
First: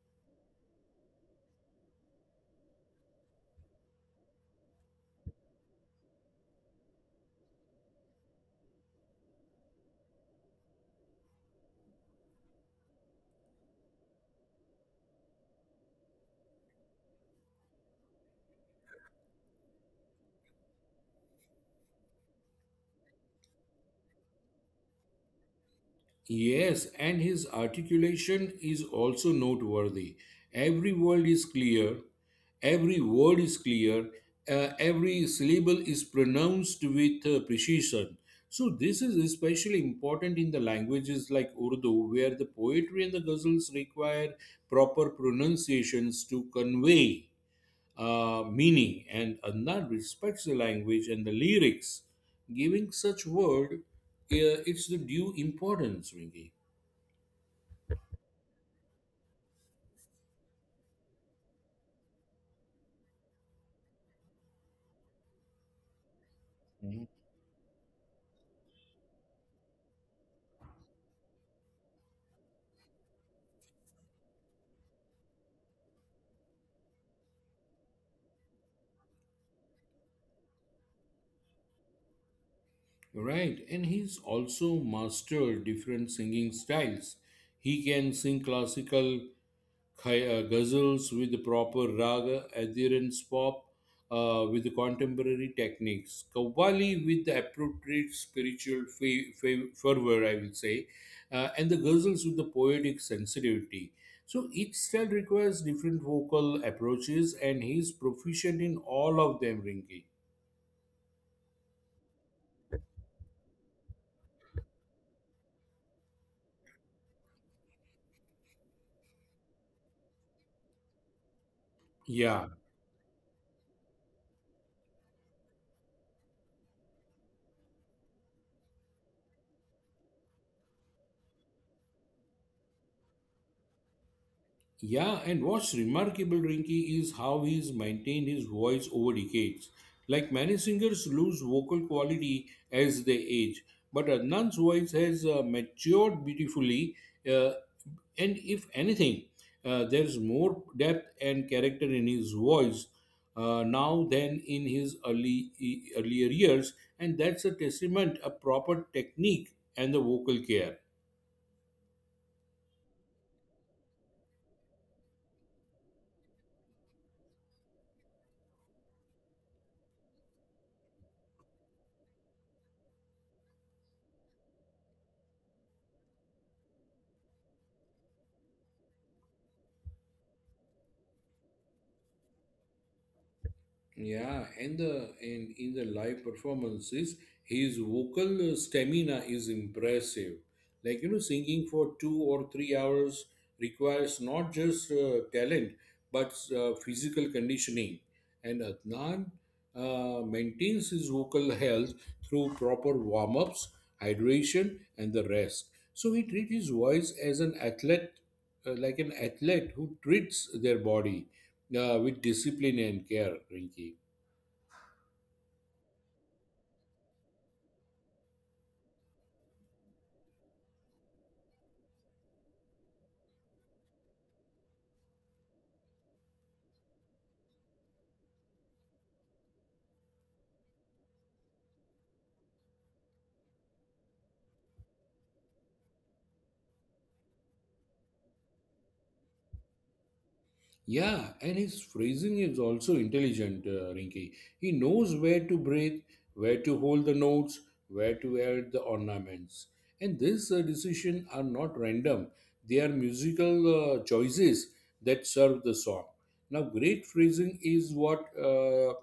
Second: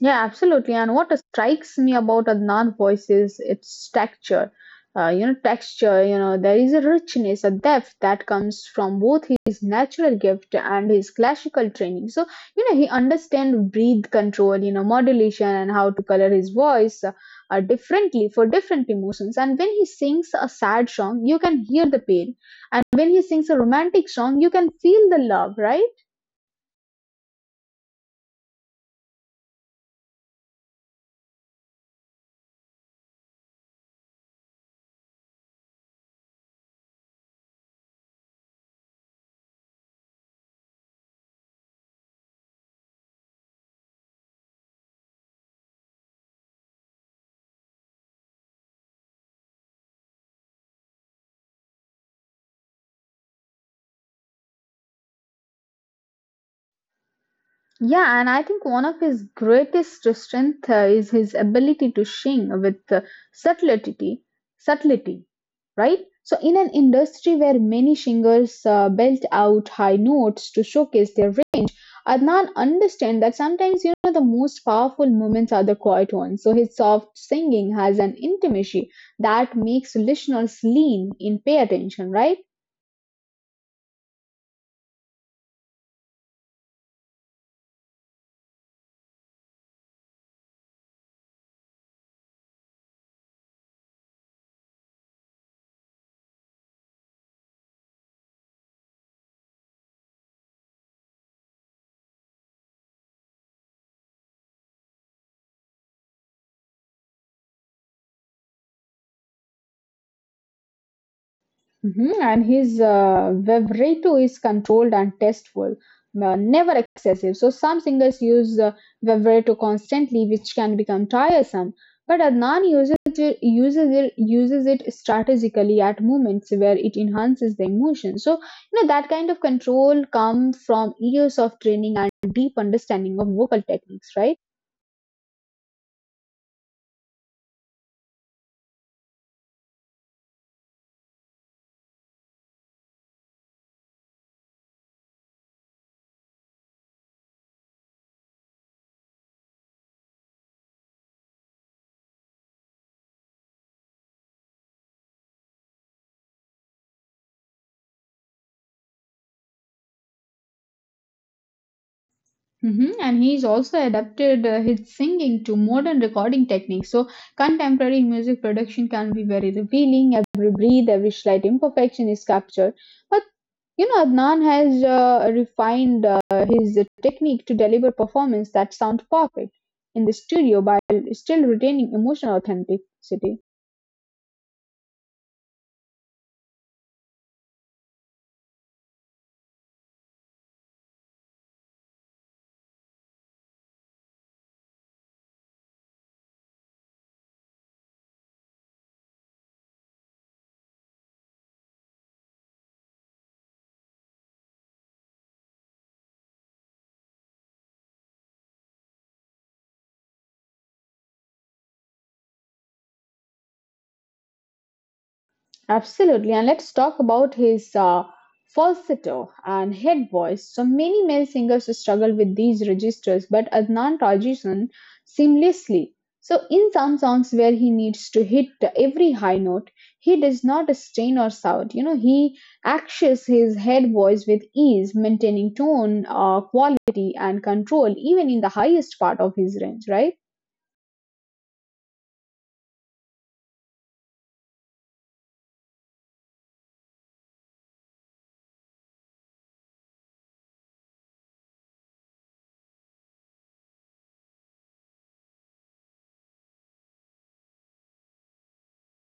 Yeah, absolutely. And what strikes me about Adnan voice is its texture. You know, texture, you know, there is a richness, a depth that comes from both his natural gift and his classical training. So, you know, he understands breath control, you know, modulation and how to color his voice differently for different emotions. And when he sings a sad song, you can hear the pain. And when he sings a romantic song, you can feel the love, right? Yes, and his articulation is also noteworthy. Every word is clear, every word is clear, every syllable is pronounced with precision. So, this is especially important in the languages like Urdu, where the poetry and the ghazals require proper pronunciations to convey meaning, and Adnan respects the language and the lyrics, giving such word it's the due importance, Rinki. Yeah, and I think one of his greatest strength is his ability to sing with subtlety, subtlety, right? So, in an industry where many singers belt out high notes to showcase their range, Adnan understands that sometimes you know the most powerful moments are the quiet ones. So, his soft singing has an intimacy that makes listeners lean in, pay attention, right? Right, and he's also mastered different singing styles. He can sing classical ghazals with proper raga, adherence pop with contemporary techniques, qawwali with the appropriate spiritual fervor, I will say, and the ghazals with the poetic sensitivity. So each style requires different vocal approaches, and he's proficient in all of them, Rinki. Mhm. And his vibrato is controlled and tasteful, never excessive. So some singers use vibrato constantly, which can become tiresome. But Yeah, Adnan uses it strategically at moments where it enhances the emotion. So you know that kind of control comes from years of training and deep understanding of vocal techniques, right? Yeah, and what's remarkable, Rinky, is how he's maintained his voice over decades. Like many singers lose vocal quality as they age, but Adnan's voice has matured beautifully, uh, and if anything, there's more depth and character in his voice now than in his early earlier years, and that's a testament, a proper technique, and the vocal care. Hmm. And he's also adapted his singing to modern recording techniques. So, contemporary music production can be very revealing. Every breath, every slight imperfection is captured. But you know, Adnan has refined his technique to deliver performance that sound perfect in the studio while still retaining emotional authenticity. Yeah, and the and in the live performances, his vocal stamina is impressive. Like you know, singing for 2 or 3 hours requires not just talent but physical conditioning. And Adnan maintains his vocal health through proper warm-ups, hydration, and the rest. So he treats his voice as an athlete, like an athlete who treats their body with discipline and care. Rinki. Absolutely. And let's talk about his falsetto and head voice. So many male singers struggle with these registers, but Adnan Rajisan seamlessly. So in some songs where he needs to hit every high note, he does not strain or shout. You know, he acts his head voice with ease, maintaining tone, quality, and control even in the highest part of his range, right? Yeah, and his phrasing is also intelligent, Rinki. He knows where to breathe, where to hold the notes, where to add the ornaments. And these decisions are not random, they are musical choices that serve the song. Now, great phrasing is what uh,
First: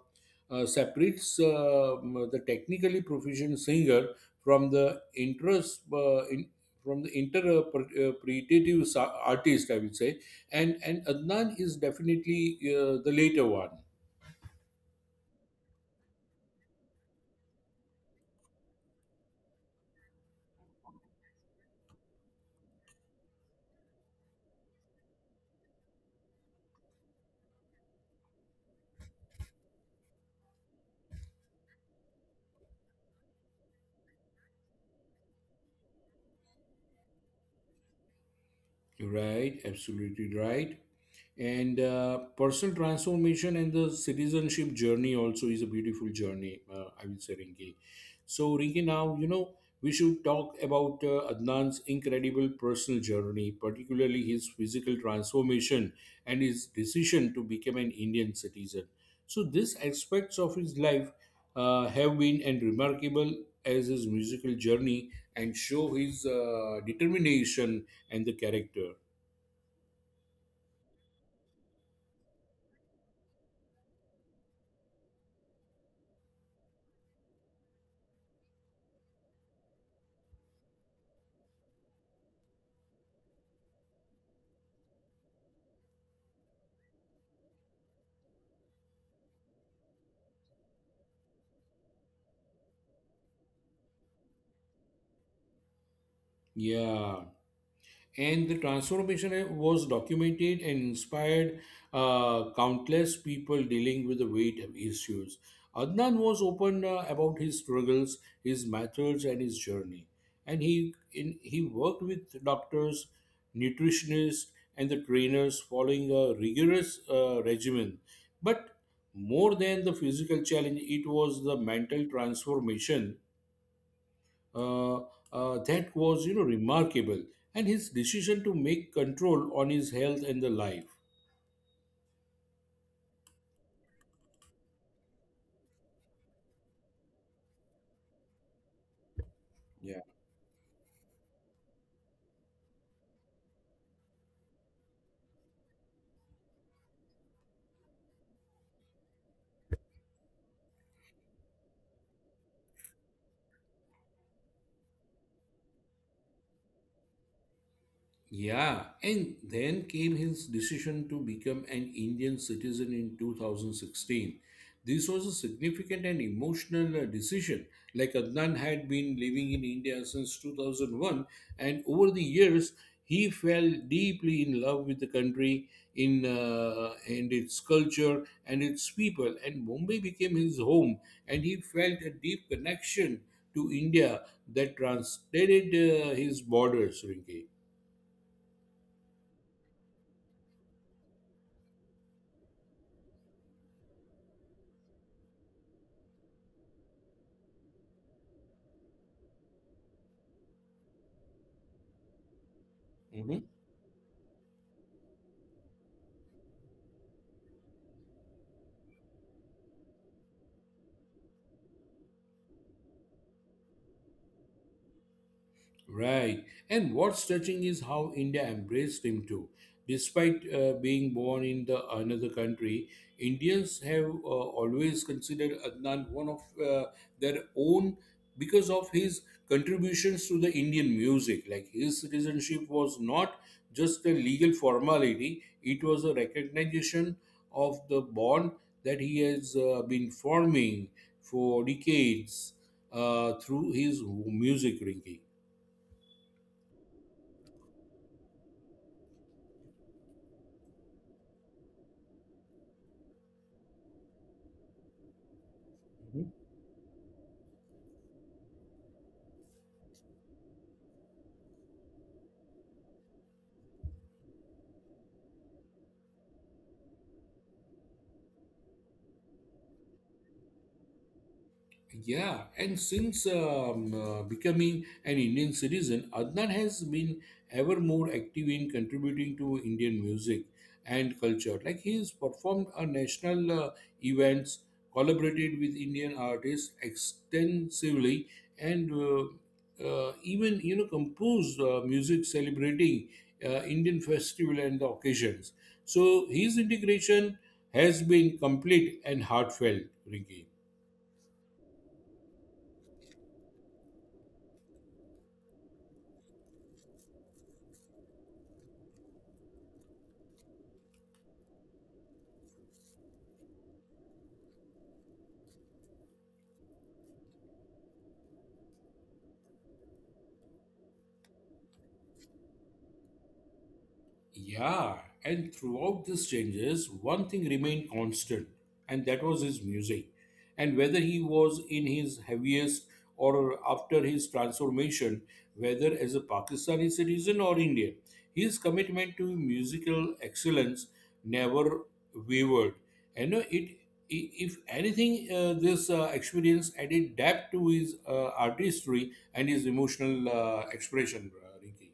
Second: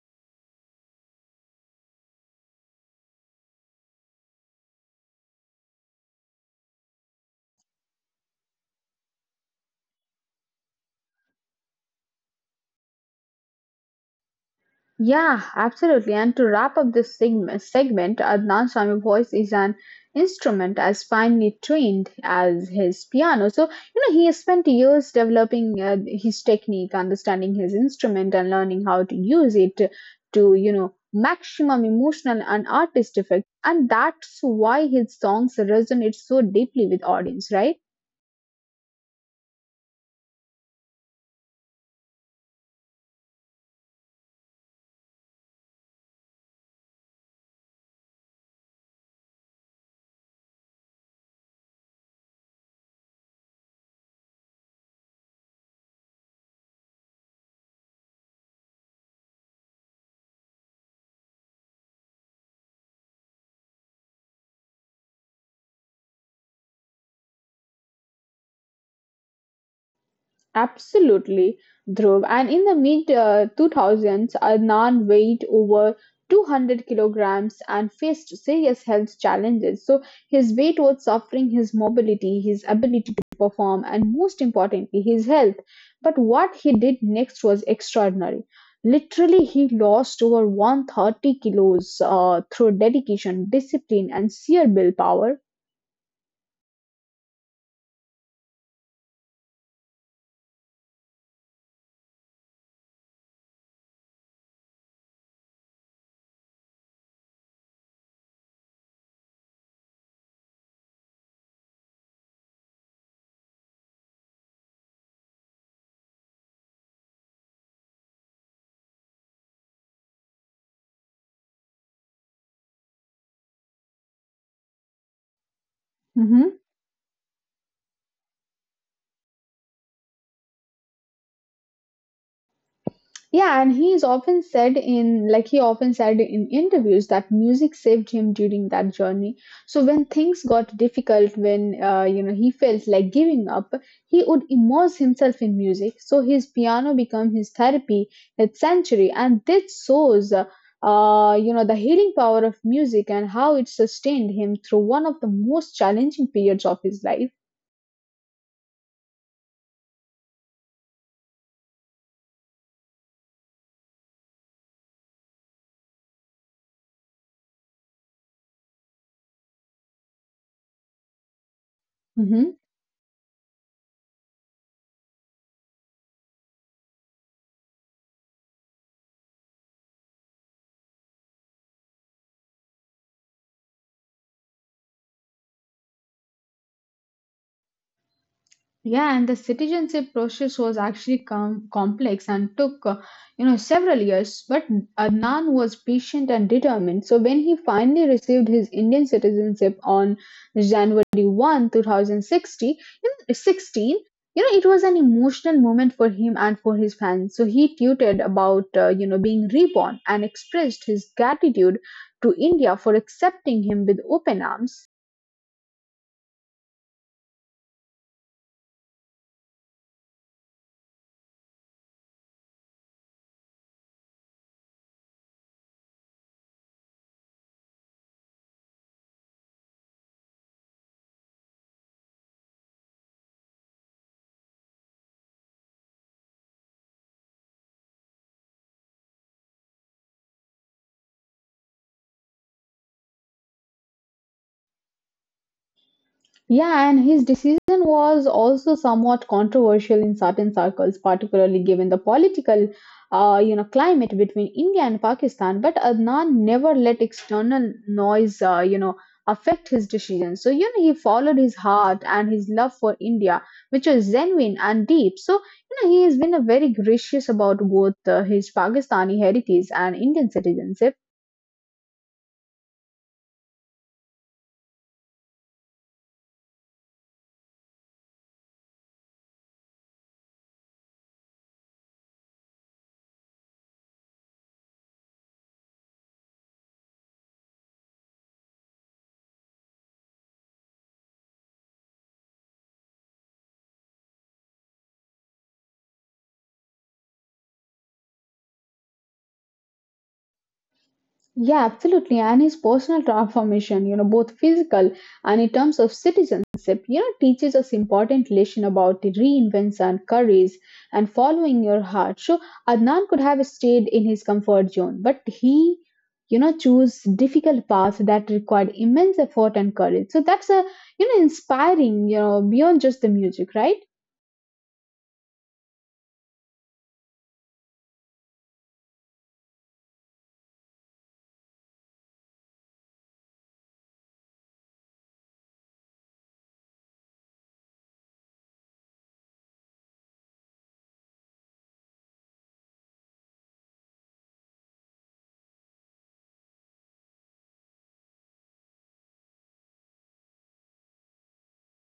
uh, separates the technically proficient singer from the from the interpretative artist, I will say and Adnan is definitely the later one. Yeah, absolutely. And to wrap up this segment, Adnan Swami voice is an instrument as finely trained as his piano. So, you know, he has spent years developing his technique, understanding his instrument, and learning how to use it to, you know, maximum emotional and artist effect. And that's why his songs resonate so deeply with audience, right? Right, absolutely right. And personal transformation and the citizenship journey also is a beautiful journey, I will say, Rinki. So Rinki, now you know we should talk about Adnan's incredible personal journey, particularly his physical transformation and his decision to become an Indian citizen. So these aspects of his life have been and remarkable as his musical journey and show his determination and the character. Absolutely, Dhruv. And in the mid 2000s, Adnan weighed over 200 kilograms and faced serious health challenges. So his weight was suffering his mobility, his ability to perform, and most importantly, his health. But what he did next was extraordinary. Literally, he lost over 130 kilos through dedication, discipline, and sheer willpower. Yeah, and the transformation was documented and inspired countless people dealing with the weight issues. Adnan was open about his struggles, his methods, and his journey. And he worked with doctors, nutritionists, and the trainers, following a rigorous regimen. But more than the physical challenge, it was the mental transformation uh, that was you know Mm-hmm. remarkable and his decision to make control on his health and the life. Yeah, and he often said in interviews, that music saved him during that journey. So when Yeah. things got difficult, when you know he felt like giving up, he would immerse himself in music. So his piano became his therapy, his sanctuary, and this shows. You know, the healing power of music and how it sustained him through one of the most challenging periods of his life. Yeah, and then came his decision to become an Indian citizen in 2016. This was a significant and emotional decision. Like Adnan had been living in India since 2001, and over the Mhm. years, he fell deeply in love with the country, in and its culture and its people. And Mumbai became his home, and he felt a deep connection to India that transcended his borders, Rinki. Yeah, and the citizenship process was actually complex and took, you know, several years. But Adnan was patient and determined. So when he finally received his Indian citizenship on January 1, 2060, you know, Mm-hmm. 16, you know, it was an emotional moment for him and for his fans. So he tweeted about, you know, being reborn and expressed his gratitude to India for accepting him with open arms. Right. And what's touching is how India embraced him too. Despite being born in the another country, Indians have always considered Adnan one of their own because of his contributions to the Indian music. Like his citizenship was not just a legal formality; it was a recognition of the bond that he has been forming for decades through his music making. Yeah, and his decision was also somewhat controversial in certain circles, particularly given the political, you know, climate between India and Pakistan. But Adnan never let external noise, you know, affect his decision. So you know, he followed his heart and his love for India, which was genuine and deep. So you know, he has been a very gracious about both his Pakistani heritage and Indian citizenship. Yeah, and since becoming an Indian citizen, Adnan has been ever more active in contributing to Indian music and culture. Like he has performed a national events, collaborated with Indian artists extensively, and even you know composed music celebrating Indian festival and the occasions. So his integration has been complete and heartfelt, Ricky. Yeah, absolutely. And his personal transformation, you know, both physical and in terms of citizenship, you know, teaches us important lesson about the reinvents and courage and following your heart. So Adnan could have stayed in his comfort zone, but he, you know, chose difficult paths that required immense effort and courage. So that's a, you know, inspiring, you know, beyond just the music, right? Yeah, and throughout these changes, one thing remained constant, and that was his music. And whether he was in his heaviest or after his transformation, whether as a Pakistani citizen or Indian, his commitment to musical excellence never wavered. And you know, it, if anything, this experience added depth to his artistry and his emotional expression, Rinki.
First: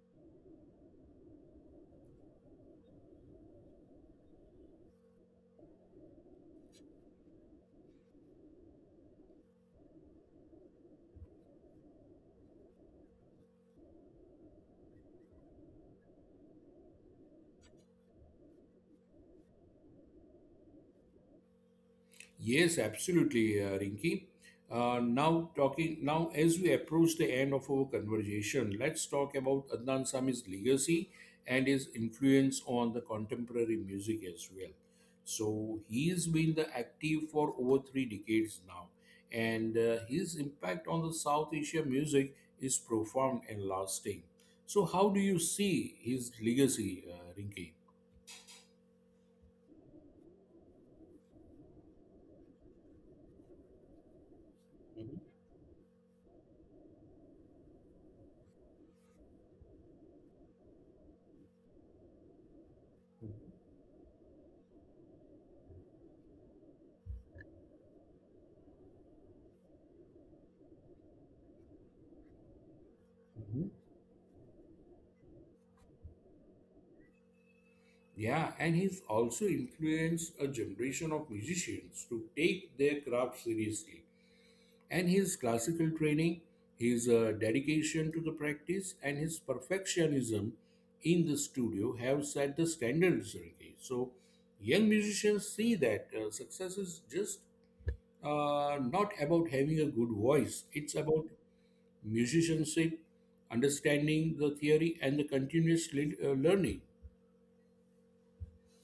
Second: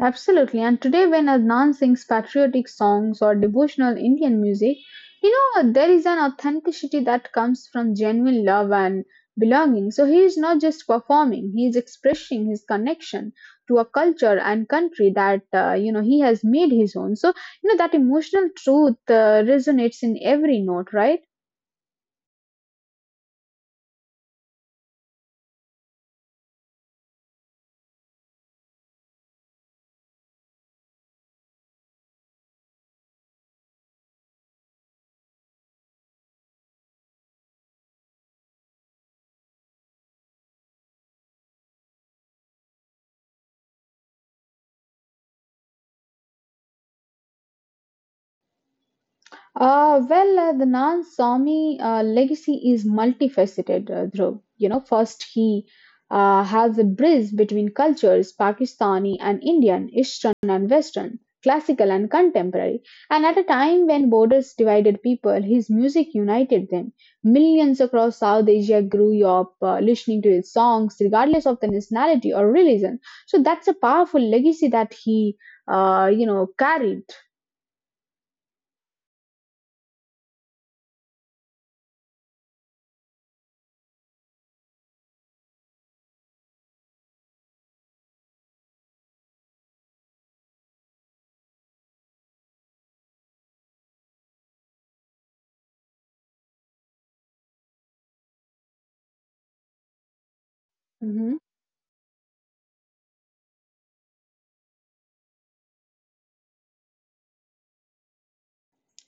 Absolutely. And today, when Adnan sings patriotic songs or devotional Indian music, you know, there is an authenticity that comes from genuine love and belonging. So he is not just performing, he is expressing his connection to a culture and country that, you know, he has made his own. So, you know, that emotional truth resonates in every note, right? Yes, absolutely, Rinki. Now as we approach the end of our conversation, let's talk about Adnan Sami's legacy and his influence on the contemporary music as well. So he's been the active for over three decades now, and his impact on the South Asia music is profound and lasting. So how do you see his legacy, Rinki? The Nan Swami legacy is multifaceted, Dhruv. You know, first he has a bridge between cultures, Pakistani and Indian, Eastern and Western, classical and contemporary. And at a time when borders divided people, his music united them. Millions across South Asia grew up listening to his songs, regardless of the nationality or religion. So that's a powerful legacy that he, you know, carried. Yeah, and he's also influenced a generation of musicians to take their craft seriously. And his classical training, his dedication to the practice, and his perfectionism in the studio have set the standards. Sergey. So, young musicians see that success is just not about having a good voice, it's Mm-hmm. about musicianship, understanding the theory, and the continuous learning.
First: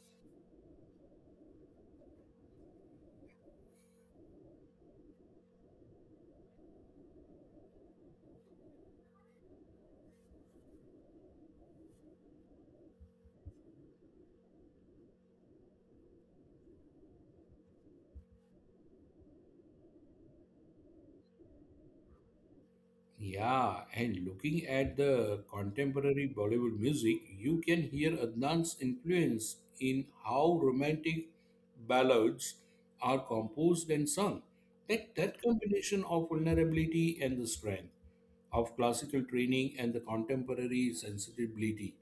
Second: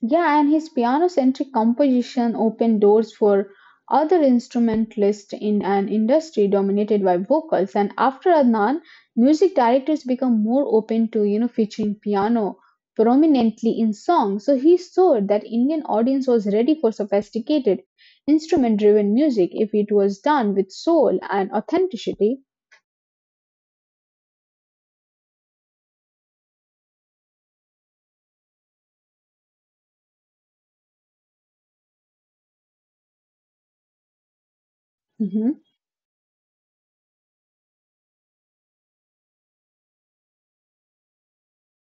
Yeah, and his piano-centric composition opened doors for other instrumentalists in an industry dominated by vocals. And after Adnan, music directors become more open to you know featuring piano prominently in songs. So he saw that Indian audience was ready for sophisticated instrument-driven music if it was done with soul and authenticity. Yeah, and looking at the contemporary Bollywood music, you can hear Adnan's influence in how romantic ballads are composed and sung. That Mm-hmm. combination of vulnerability and the strength of classical training and the contemporary sensibility.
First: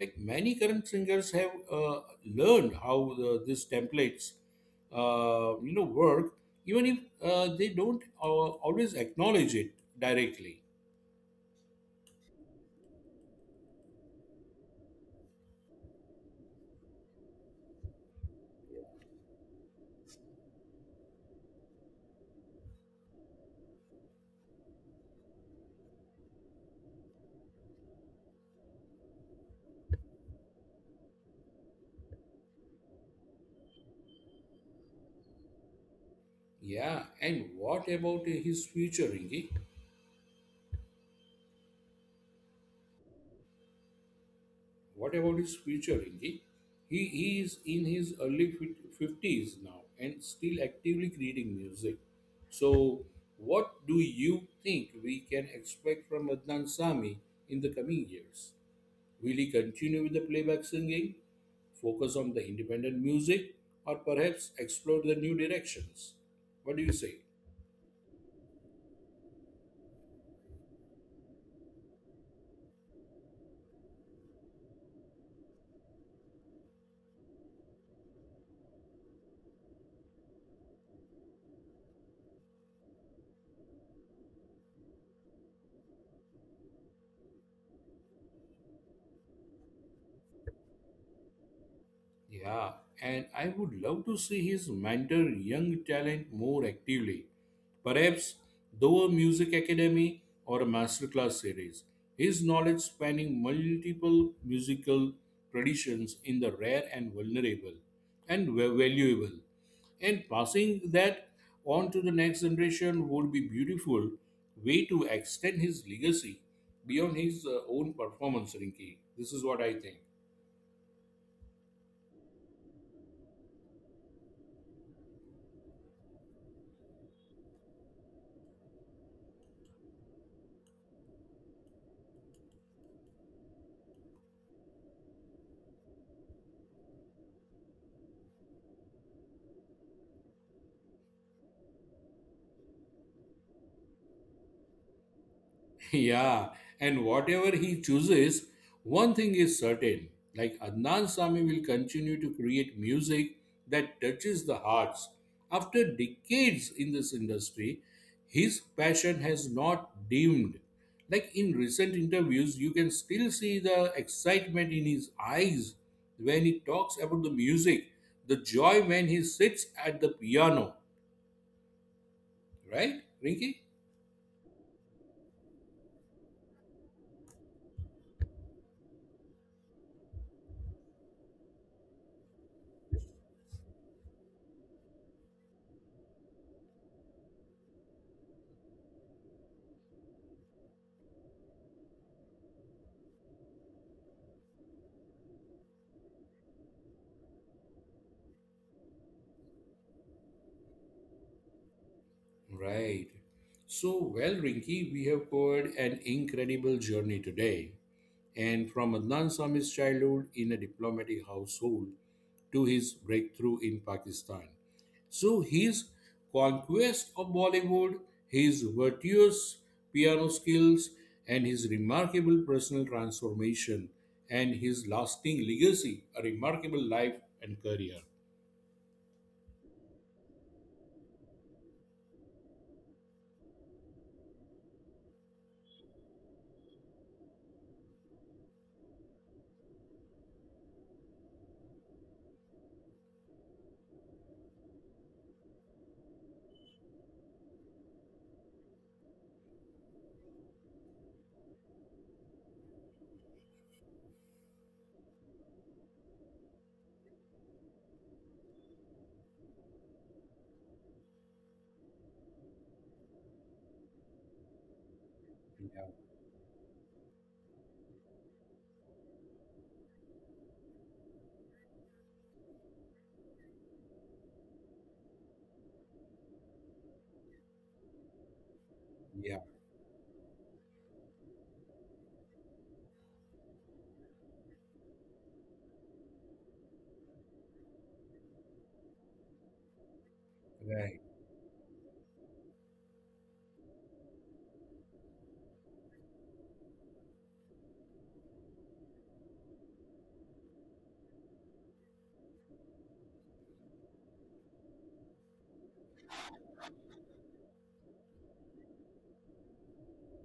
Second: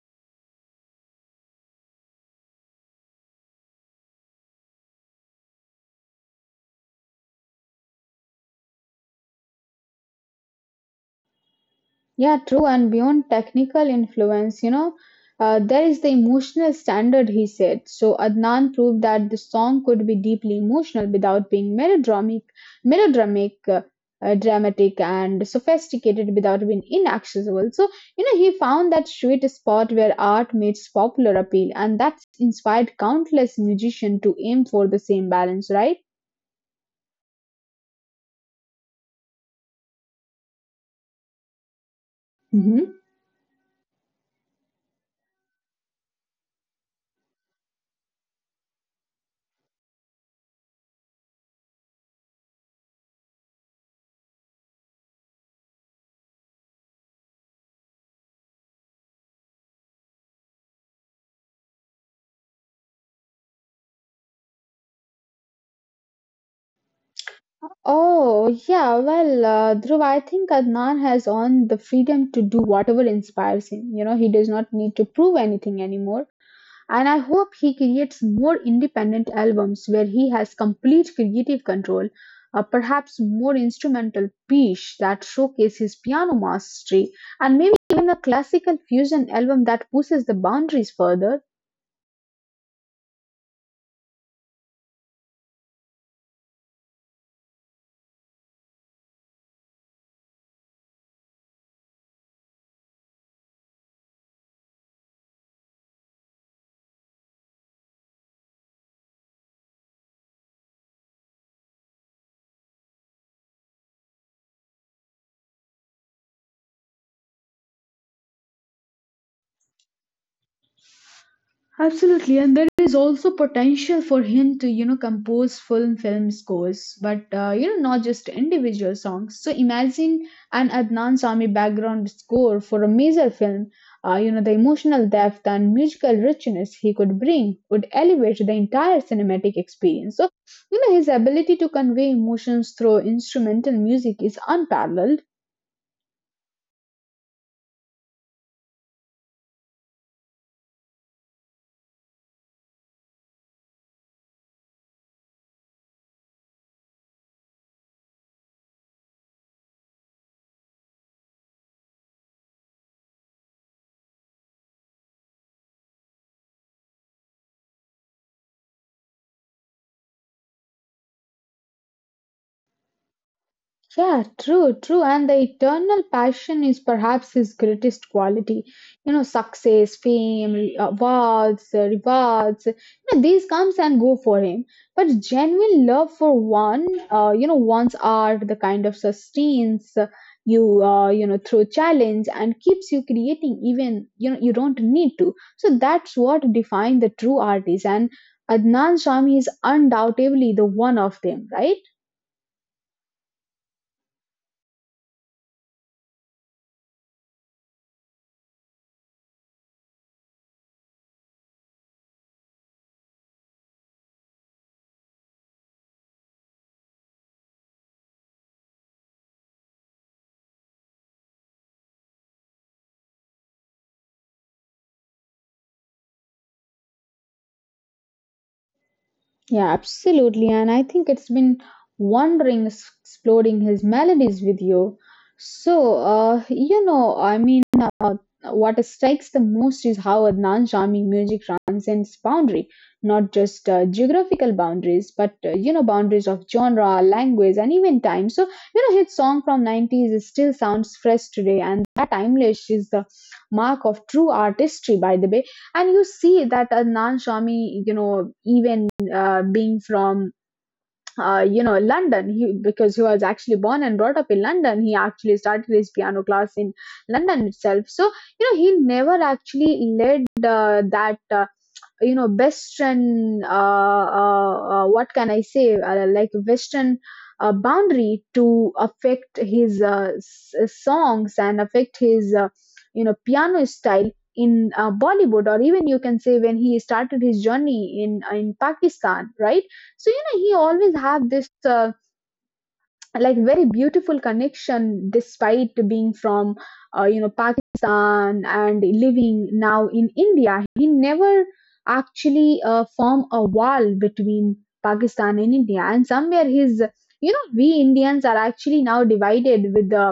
Like many current singers have learned how these templates, work, even if they don't always acknowledge it directly. Yeah, true. And beyond technical influence, you know, there is the emotional standard, he said. So Adnan proved that the song could be deeply emotional without being melodramic, uh, dramatic, and sophisticated without being inaccessible. So, you know, he found that sweet spot where art meets popular appeal, and that's inspired countless musicians to aim for the same balance, right? Yeah, and what about his future, Ingi? Mm-hmm. What about his future, Ingi? He is in his early 50s now and still actively creating music. So, what do you think we can expect from Adnan Sami in the coming years? Will he continue with the playback singing, focus on the independent music, or perhaps explore the new directions? What do you say? Oh, yeah, well, Dhruv, I think Adnan has on the freedom to do whatever inspires him. You know, he does not need to prove anything anymore. And I hope he creates more independent albums where he has complete creative control, perhaps more instrumental piece that showcase his piano mastery, and maybe even a classical fusion album that pushes the boundaries further. Yeah, and I would love to see his mentor young talent more actively. Perhaps through a music academy or a masterclass series. His knowledge spanning multiple musical traditions in the rare and vulnerable and valuable. And passing that on to the next generation would be beautiful way to extend his legacy beyond his own performance, Rinki. This is what I think. Absolutely, and there is also potential for him to, compose full film scores, but not just individual songs. So imagine an Adnan Sami background score for a major film. The emotional depth and musical richness he could bring would elevate the entire cinematic experience. So, his ability to convey emotions through instrumental music is unparalleled. Yeah, and whatever he chooses, one thing is certain like Adnan Sami will continue to create music that touches the hearts. After decades in this industry, his passion has not dimmed. Like in recent interviews, you can still see the excitement in his eyes when he talks about the music, the joy when he sits at the piano, right, Rinki? Yeah, true, true. And the eternal passion is perhaps his greatest quality. Success, fame, awards, rewards, these comes and go for him. But genuine love for one, one's art, the kind of sustains through challenge and keeps you creating even, you don't need to. So that's what defines the true artist. And Adnan Shami is undoubtedly the one of them, right? Right. So, well, Rinky, we have covered an incredible journey today. And from Adnan Sami's childhood in a diplomatic household to his breakthrough in Pakistan. So, his conquest of Bollywood, his virtuous piano skills, and his remarkable personal transformation and his lasting legacy, a remarkable life and career. Yeah, absolutely. And I think it's been wondering exploring his melodies with you. So, I mean, what strikes the most is how Adnan charming music transcends boundary, not just geographical boundaries, but boundaries of genre, language, and even time. So his song from 90s still sounds fresh today, and that timeless is the mark of true artistry, by the way. And you see that Adnan Shami, even being from London he, because he was actually born and brought up in London. He actually started his piano class in London itself. So he never actually led that western what can I say, like western boundary to Yeah, affect his songs and affect his piano style in Bollywood, or even you can say when he started his journey in Pakistan, right? So he right. always have this like very beautiful connection. Despite being from Pakistan and living now in India, he never actually form a wall between Pakistan and India. And somewhere his we Indians are actually now divided with the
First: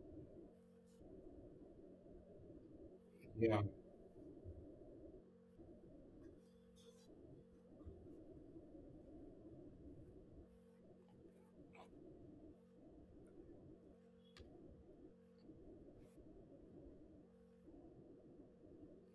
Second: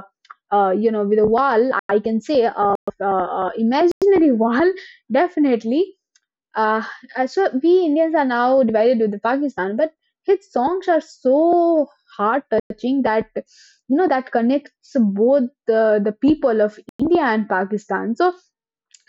with a wall I can say of Yeah, imaginary wall, definitely. uh, so we Indians are now divided with the Pakistan, but his songs are so heart touching that that connects both the people of India and Pakistan. So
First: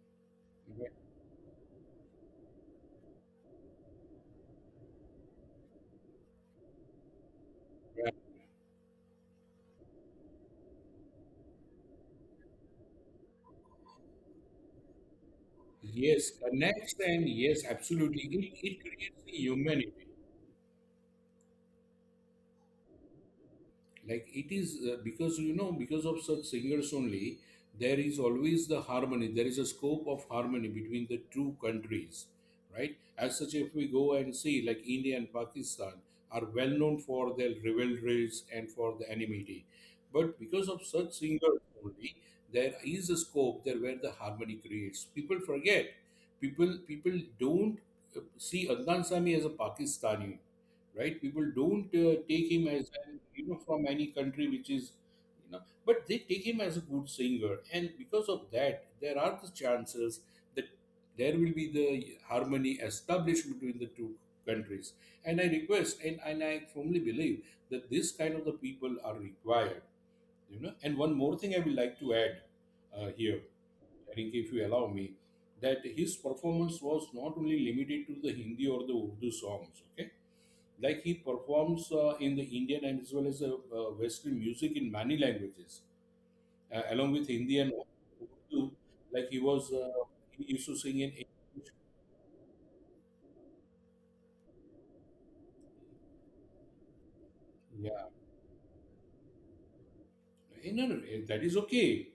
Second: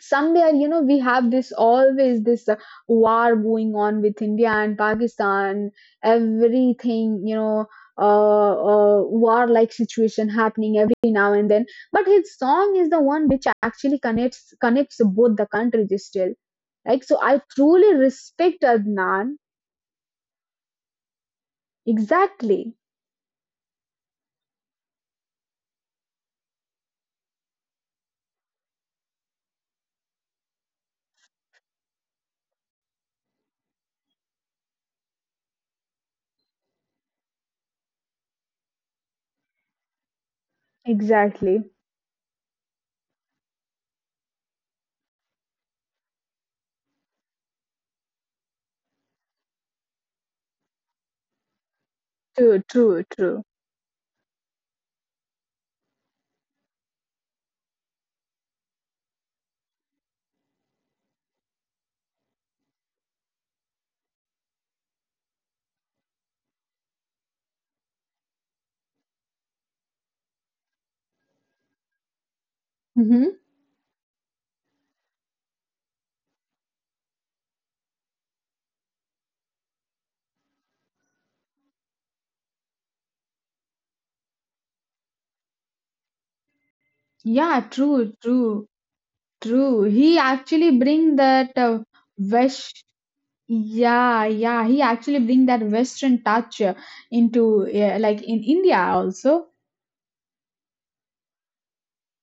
somewhere right. we have this always this war going on with India and Pakistan, everything Right. uh, war like situation happening every now and then. But his song is the one which actually connects both the countries still. Yes, Like, connects so and I yes, truly absolutely. respect It creates Adnan. the humanity. Exactly. Like it is because you know because of such singers only there is always the harmony there is a scope of harmony between the two countries right as such if we go and see like India and Pakistan are well known for their rivalries and for the enmity but because of such Exactly. singers only there is a scope there where the harmony creates people forget people don't see Adnan Sami as a Pakistani, right? People don't True, take him true, as an, true. you know from any country which is you know, but they take him as a good singer, and because of that, there are the chances that there will be the harmony established between the two countries. And I request, and I firmly believe that this kind of the people are required, you know. And one more thing I would like to add Hmm. here, I think if you allow me, that his performance was not only limited to the Hindi or the Urdu songs, okay? Like he performs in the Indian and as well as Western music in many languages, along with Yeah, Hindi and true, true, Urdu. Like he true. was, He he actually used to sing bring in that English. wish. Yeah, yeah, he actually bring that Western touch into, yeah, Yeah. like in India also. Eh, no, no, eh, that is okay.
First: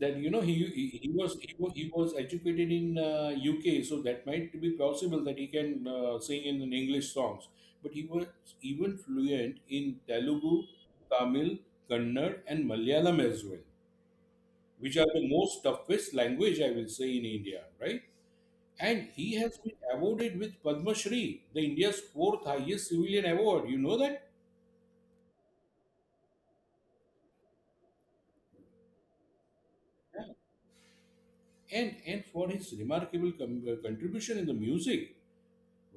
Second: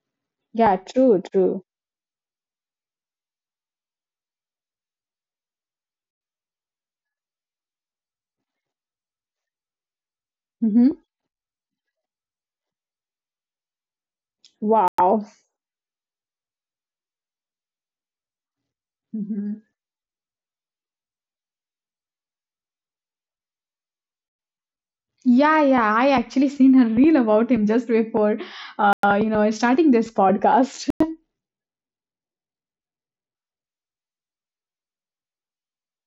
That you know Yeah, true, true. He was educated in UK, so that might be possible that he can sing in an English songs. But he was even fluent in Telugu, Hmm. Tamil, Kannada, and Malayalam as well, which are Wow. the most toughest language, I will say, in India, right? And he Hmm. has been awarded with Padma Shri, the India's fourth highest civilian award. You know that? Yeah, yeah, I actually seen a reel about him just before, uh, starting this podcast. And for his remarkable contribution in the music,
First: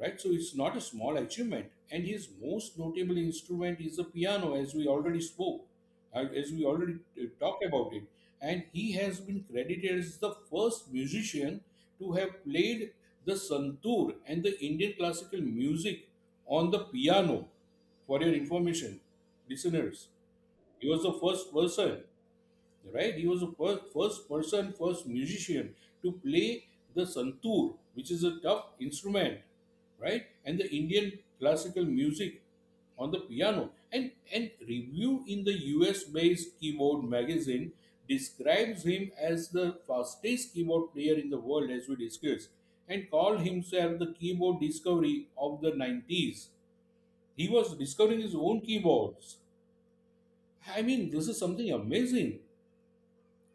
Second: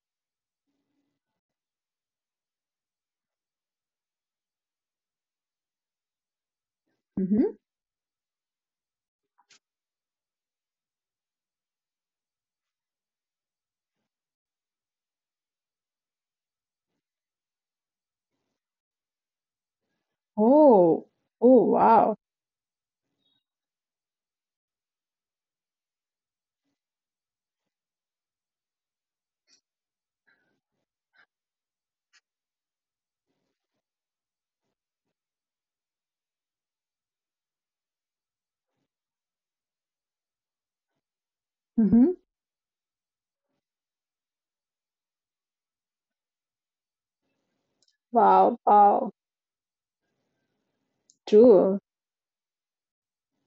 right? So it's not a small achievement. And his most notable instrument is the piano, as we already spoke, as we already Hmm. talked about it. And he has been credited as the first musician to have played the santoor and the Indian classical music on the piano. For your information, listeners, he was Oh, the first oh, person, wow. right? He was first person, first musician to play the santoor, which is a tough instrument, right? And the Indian classical music on the piano. And review in the US-based keyboard magazine describes him as the fastest keyboard player in the world, as we Hmm. discussed, and called himself the keyboard discovery of the 90s. He was discovering his own Wow, wow. keyboards. I mean, this is something True. amazing.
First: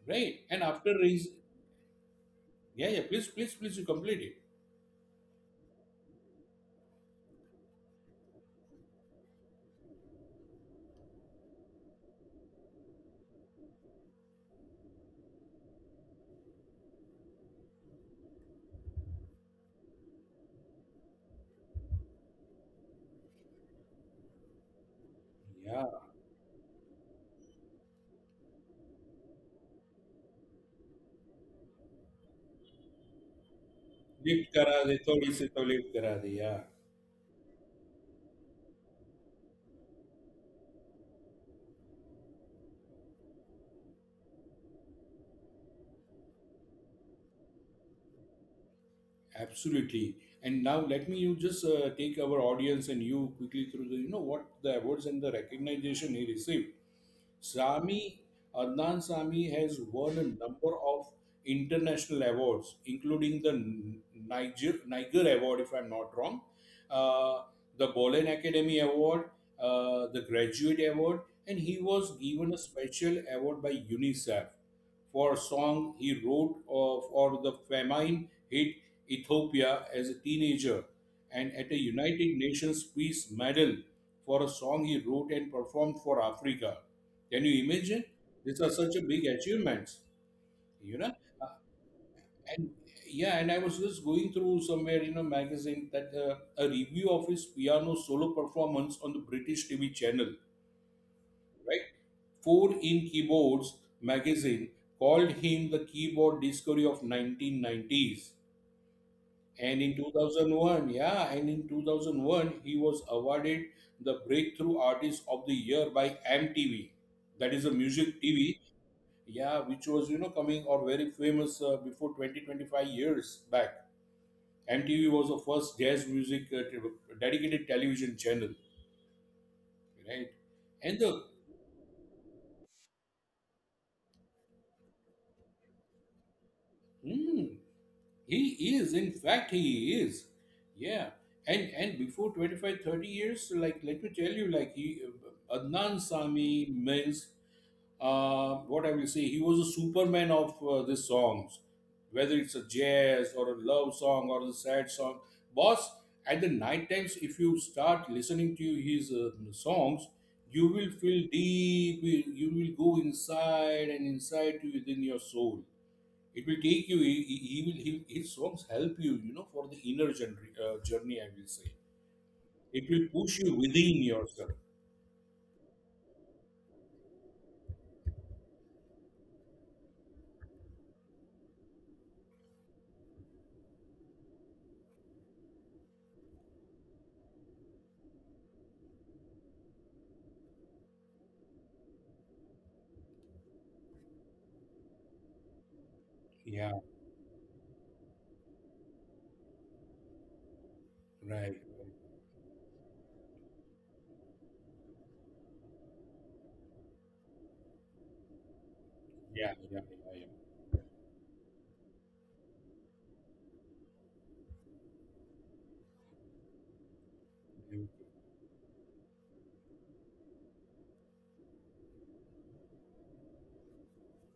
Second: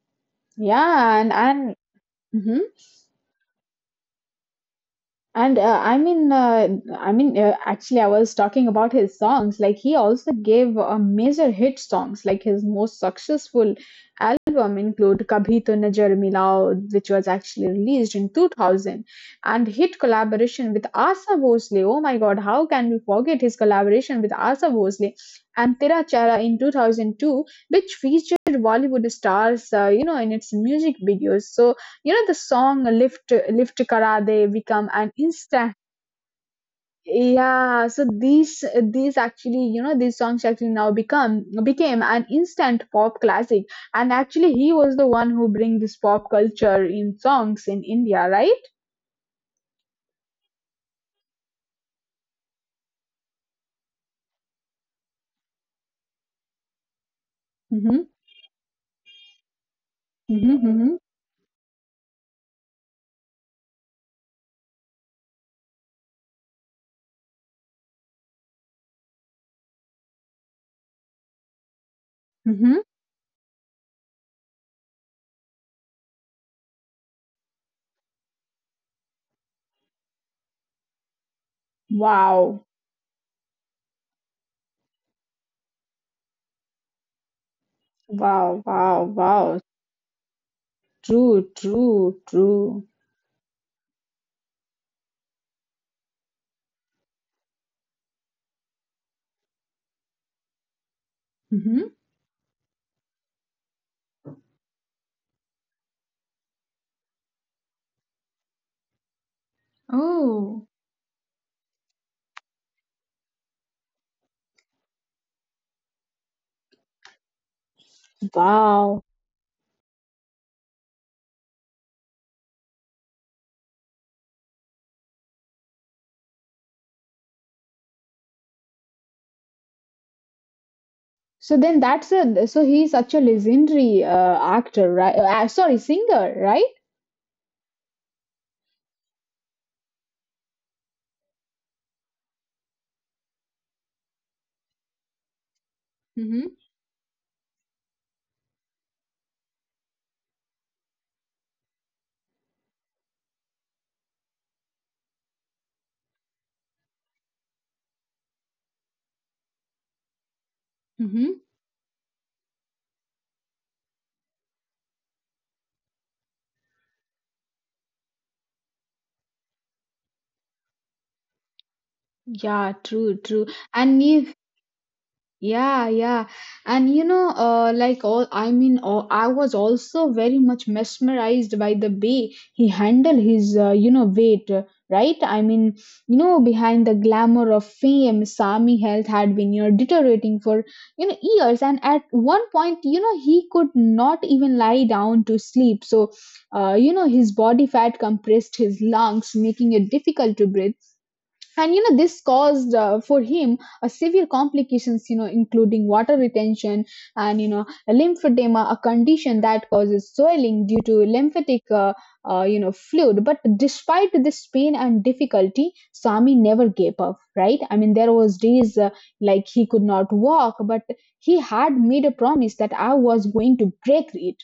Right. And after Yeah, raise, and mhm. yeah, please, you complete it. And I mean, actually, I was talking about his songs. Like he also gave major hit songs. Like his most successful album include "Kabhi To Najar Milao," which was actually released in 2000, and hit collaboration with Asa Bhosle. Oh my God, how can we forget his collaboration with Asa Bhosle and Yeah. "Tera Chehra" in 2002, which featured Bollywood stars, in its music videos. So the song lift karade Lift become करा दे an थोड़ी सी instant, तो lift करा दे. Yeah. yeah, so these actually these songs actually now become became an instant pop classic. And actually he was the one who bring this pop culture in songs in India, right? Absolutely. And now let me you just take our audience and you quickly through the, you know, what the awards and the recognition he received. Mm-hmm, Sami Adnan Sami has won a mm-hmm, number mm-hmm, of international awards, including the Niger Award, if I'm not wrong, uh, the Bolen Academy Award, the Graduate Award, and he was given a mm-hmm. special award by UNICEF for a song he wrote for the famine hit Ethiopia as a teenager, and at a United Wow, Nations Peace Medal for a song he wrote and performed for Africa. Can you imagine? wow, These are wow, such a big wow. achievements, you know. True, true, true. And yeah, and I was just going through somewhere in a magazine that a review of his piano solo performance on the British TV channel, Mm-hmm. right? Four in Keyboards magazine called him the keyboard discovery of 1990s. And in Oh, 2001, he was awarded the Breakthrough Artist of the Year by MTV. That is a music TV, wow. yeah, which was, you know, coming or very famous before 20, 25 years back. MTV was the first jazz music dedicated television channel, right? And the, So then that's a, so he's such a legendary actor, right? Sorry, singer, right? hmm, he is, in fact, he is. Yeah. And before 25, 30 years, like, let me tell you, like, Adnan Mm-hmm. Sami Mills, what I will say, he was a superman of these songs, whether it's a jazz or a love song or a sad song. Boss, at the night times, if you start listening to his songs, you will feel Mm-hmm. deep, you will go inside and inside to within your soul it will take you his songs help you you know for the inner journey, journey I will say Yeah, it true, will true. push you And within if. yourself Yeah, yeah. And like all, I was also very much mesmerized by the way he handled his, weight, right? Behind the glamour of fame, Sami health had been, deteriorating for, years. And at one point, he could not even lie down to sleep. So, yeah his body fat compressed his lungs, making it difficult to breathe. right right. And this caused for him a severe complications, including water retention and lymphedema, a condition yeah that yeah yeah, causes yeah. swelling due to lymphatic fluid. But despite this pain and difficulty, Swami never gave up, right? I mean, there was days like he could not walk, but he had made a promise that I was going to break it,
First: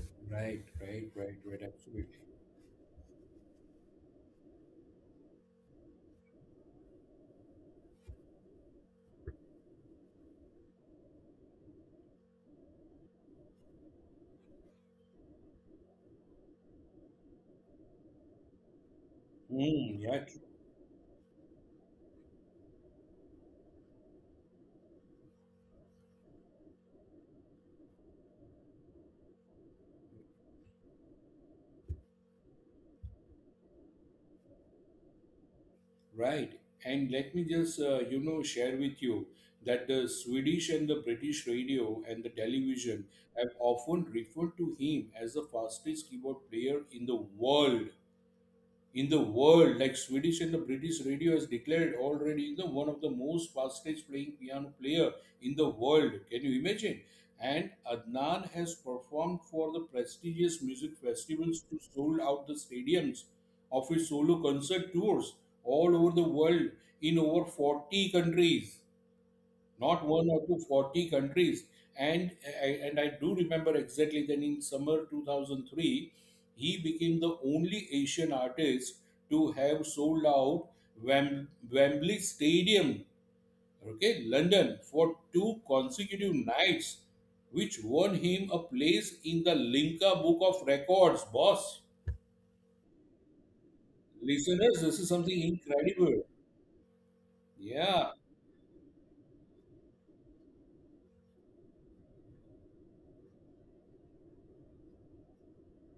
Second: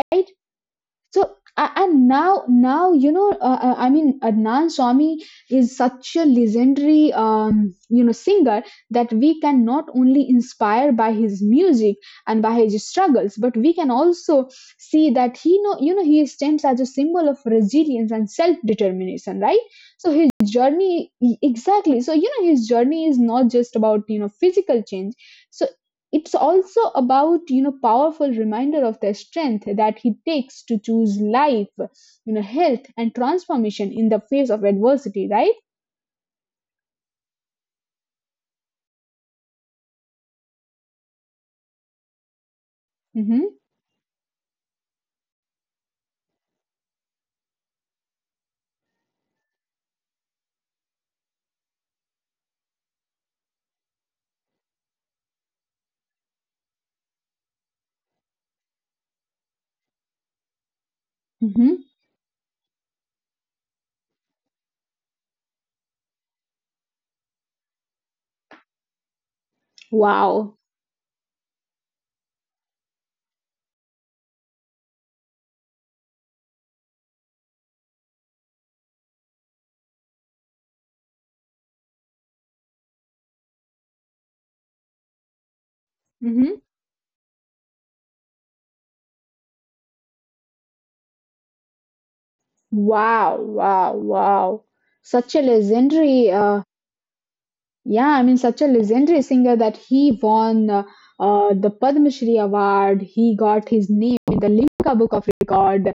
right? Right, right, So right, right, and absolutely. Now I mean Adnan Swami is such a legendary, singer that we can not only inspire by his music and by his struggles, but we can also see that he know he stands as a symbol of resilience and self determination, right? So Yeah, his journey, exactly, so his journey is not just about physical change. So it's also about powerful reminder of the strength that he takes to choose life, health and transformation in the face of adversity, right? right. And let me just, you know, share with you that the Swedish and the British radio and the television have Mm-hmm. often referred to him as the fastest keyboard player in the world. In the world, like Swedish and the British radio has declared already the one of the most fastest playing piano player in the world. Can you imagine? And Adnan has performed for the prestigious music festivals to Mm-hmm. sold out the stadiums of his solo concert tours all over the world in over 40 countries not one or Wow. two forty countries. And, and I do remember exactly then in summer 2003, he became the only Asian artist to have sold out Wembley Stadium, okay, London, for two consecutive Mm-hmm. nights, which won him a place in the Linka Book of Records, boss. Wow, wow, wow. Listeners, this is Such a something incredible. legendary yeah, Yeah. I mean, such a legendary singer that he won the Padma Shri Award. He got his name in the Limca Book of Record.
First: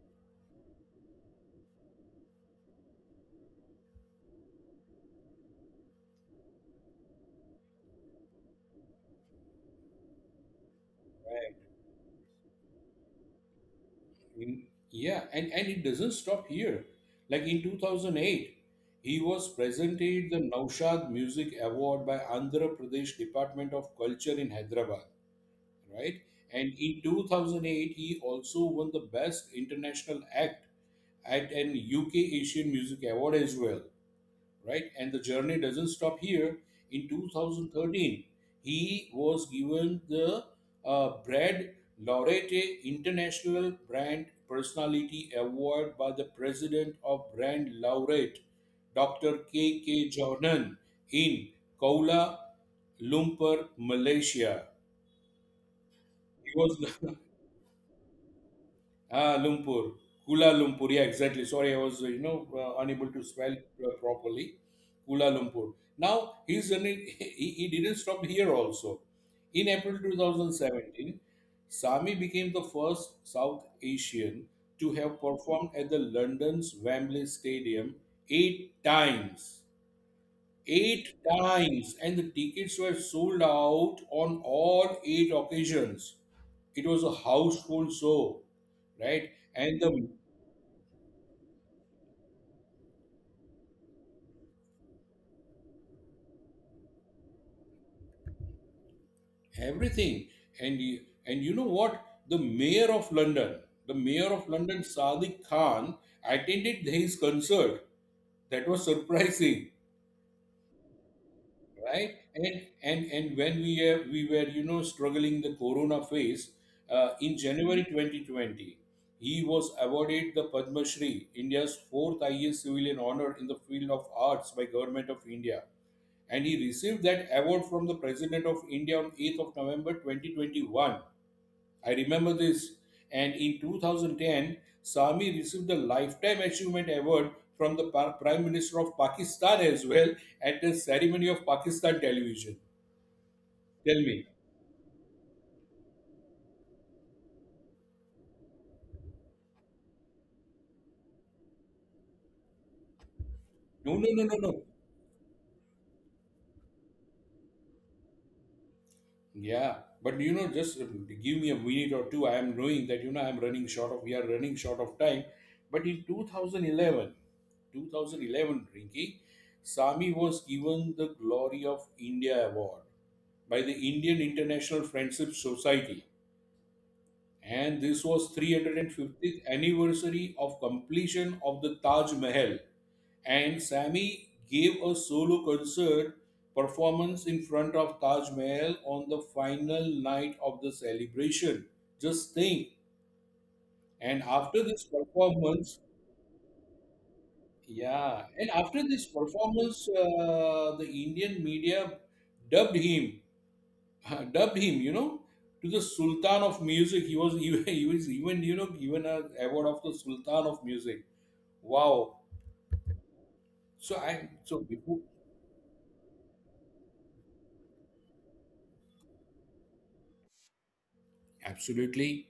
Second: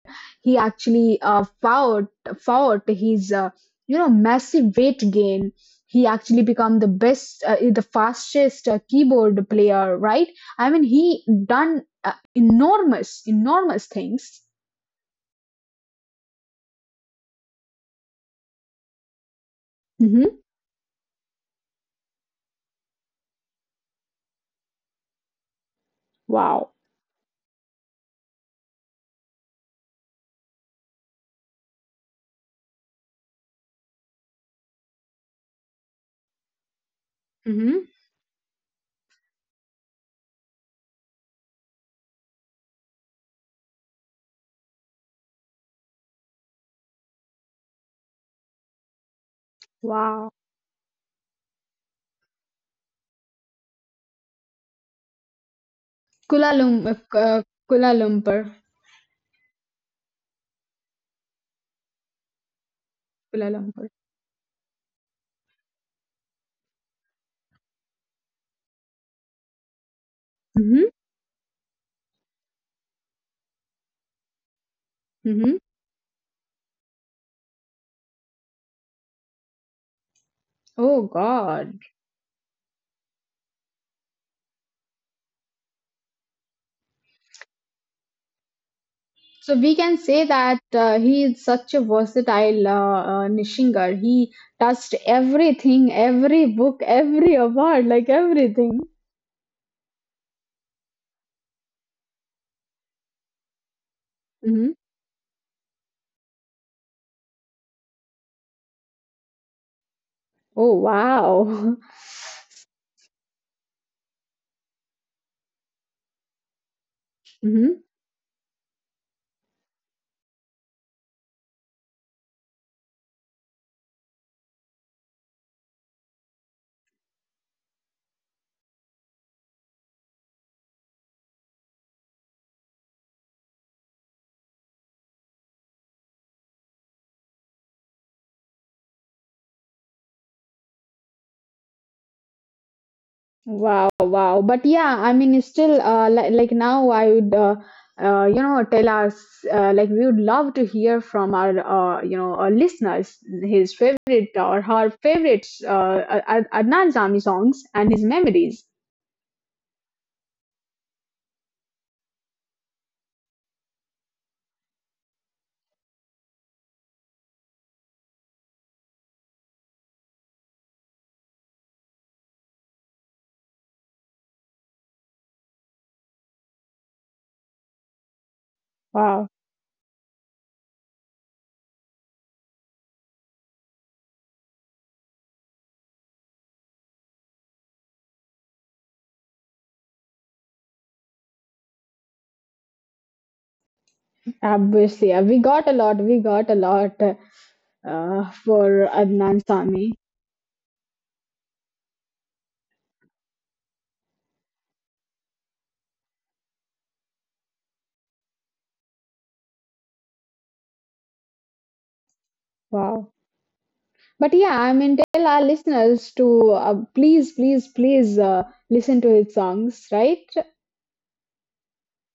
He actually fought his massive weight gain. He actually become the best, the fastest keyboard player, right? I mean, he done enormous, enormous things. In- yeah, and it doesn't stop here. Like in 2008, he was presented the Hmm. Naushad Music Award by Andhra Pradesh Department of Culture in Hyderabad, right? And Wow. in 2008, he also won the Best International Act at an UK Asian Music Award as well, right? And the journey doesn't stop here. In Hmm. 2013, he was given the Brad Laurete International Brand Personality Award by the president of Brand Laureate, Dr. K. K. Wow. Jordan, in Kuala Lumpur, Malaysia. He Kuala was Lumpur, Kuala Lumpur, Ah, Lumpur, Kuala Lumpur. Yeah, exactly. Sorry, I was unable to Kuala spell Lumpur. Properly. Kuala Lumpur. Now he's an, he didn't stop here also. In April Hmm. 2017, Sami became the first South Asian to have Hmm. performed at the London's Wembley Stadium eight times Oh God. And the tickets were sold out on all eight occasions. It was a household show, right? So we And can the say that he is such a versatile, Nishinger. He touched everything, every book, every award, like everything. everything, and and you know what? The mayor of London, the mayor of Hmm. London, Sadiq Khan, attended his concert. That was surprising. Oh wow. Right, and and when we were you know struggling the corona phase in Hmm. January 2020 he was awarded the Padma Shri, India's fourth highest civilian honor in the field of arts by Government of India and he received that award from the president of India on 8th of November 2021. I remember this. And in 2010, Sami received the Lifetime Achievement Award from the Prime Minister of Pakistan as well at the ceremony of Pakistan television. Wow, Tell me. wow. But yeah, I mean, it's still, like now I would, tell us, like we would love to hear from our, our listeners his No, no, no, favorite no, no. or her favorite Adnan Sami songs and his memories. Yeah. But you know, just give me a minute or two. I am knowing that, you know, I'm running short of, we are running short of time. But in 2011, Rinki, Sami was given the Glory of India Award by the Indian International Friendship Society and this was Wow. 350th anniversary of completion of the Taj Mahal and Sami gave a solo concert performance in front of Taj Mahal on the final night of the celebration just think and after this Obviously, we performance got a lot. We got a lot yeah and after this for Adnan performance Sami. The Indian media dubbed him, you know, to the Sultan of Music. He was even he was even you know given a award of the Sultan of Music. Wow. Wow. So I But so yeah, I before mean, tell our listeners to please, please, please listen to his songs, right? absolutely.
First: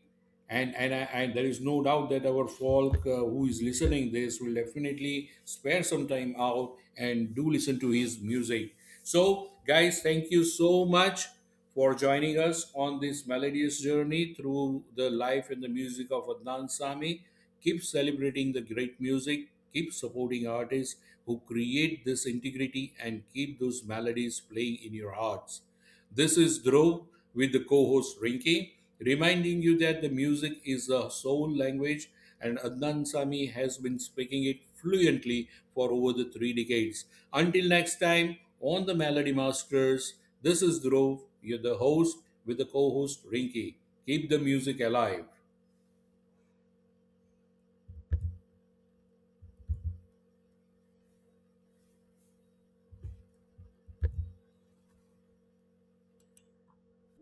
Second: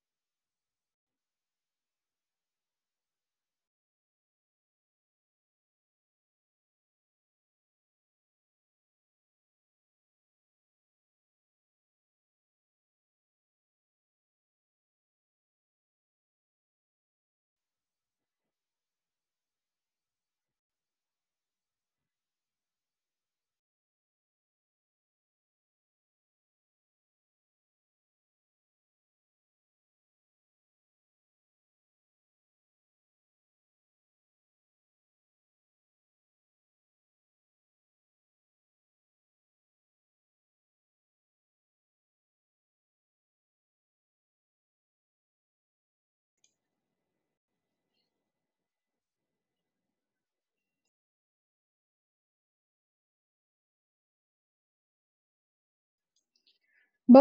And there is no doubt that our folk who is listening this will definitely spare some time out and do listen to his music. So, guys, thank you so much for joining us on this melodious journey through the life and the music of Adnan Sami. Keep celebrating the great music, keep supporting artists who create this integrity, and keep those melodies playing in your hearts. This is Dhruv with the co host Rinki, reminding you that the music is the soul language and Adnan Sami has been speaking it fluently for over the three decades. Until next time, on the Melody Masters, this is Dhruv, you're the host with the co host Rinki. Keep the music alive. Bye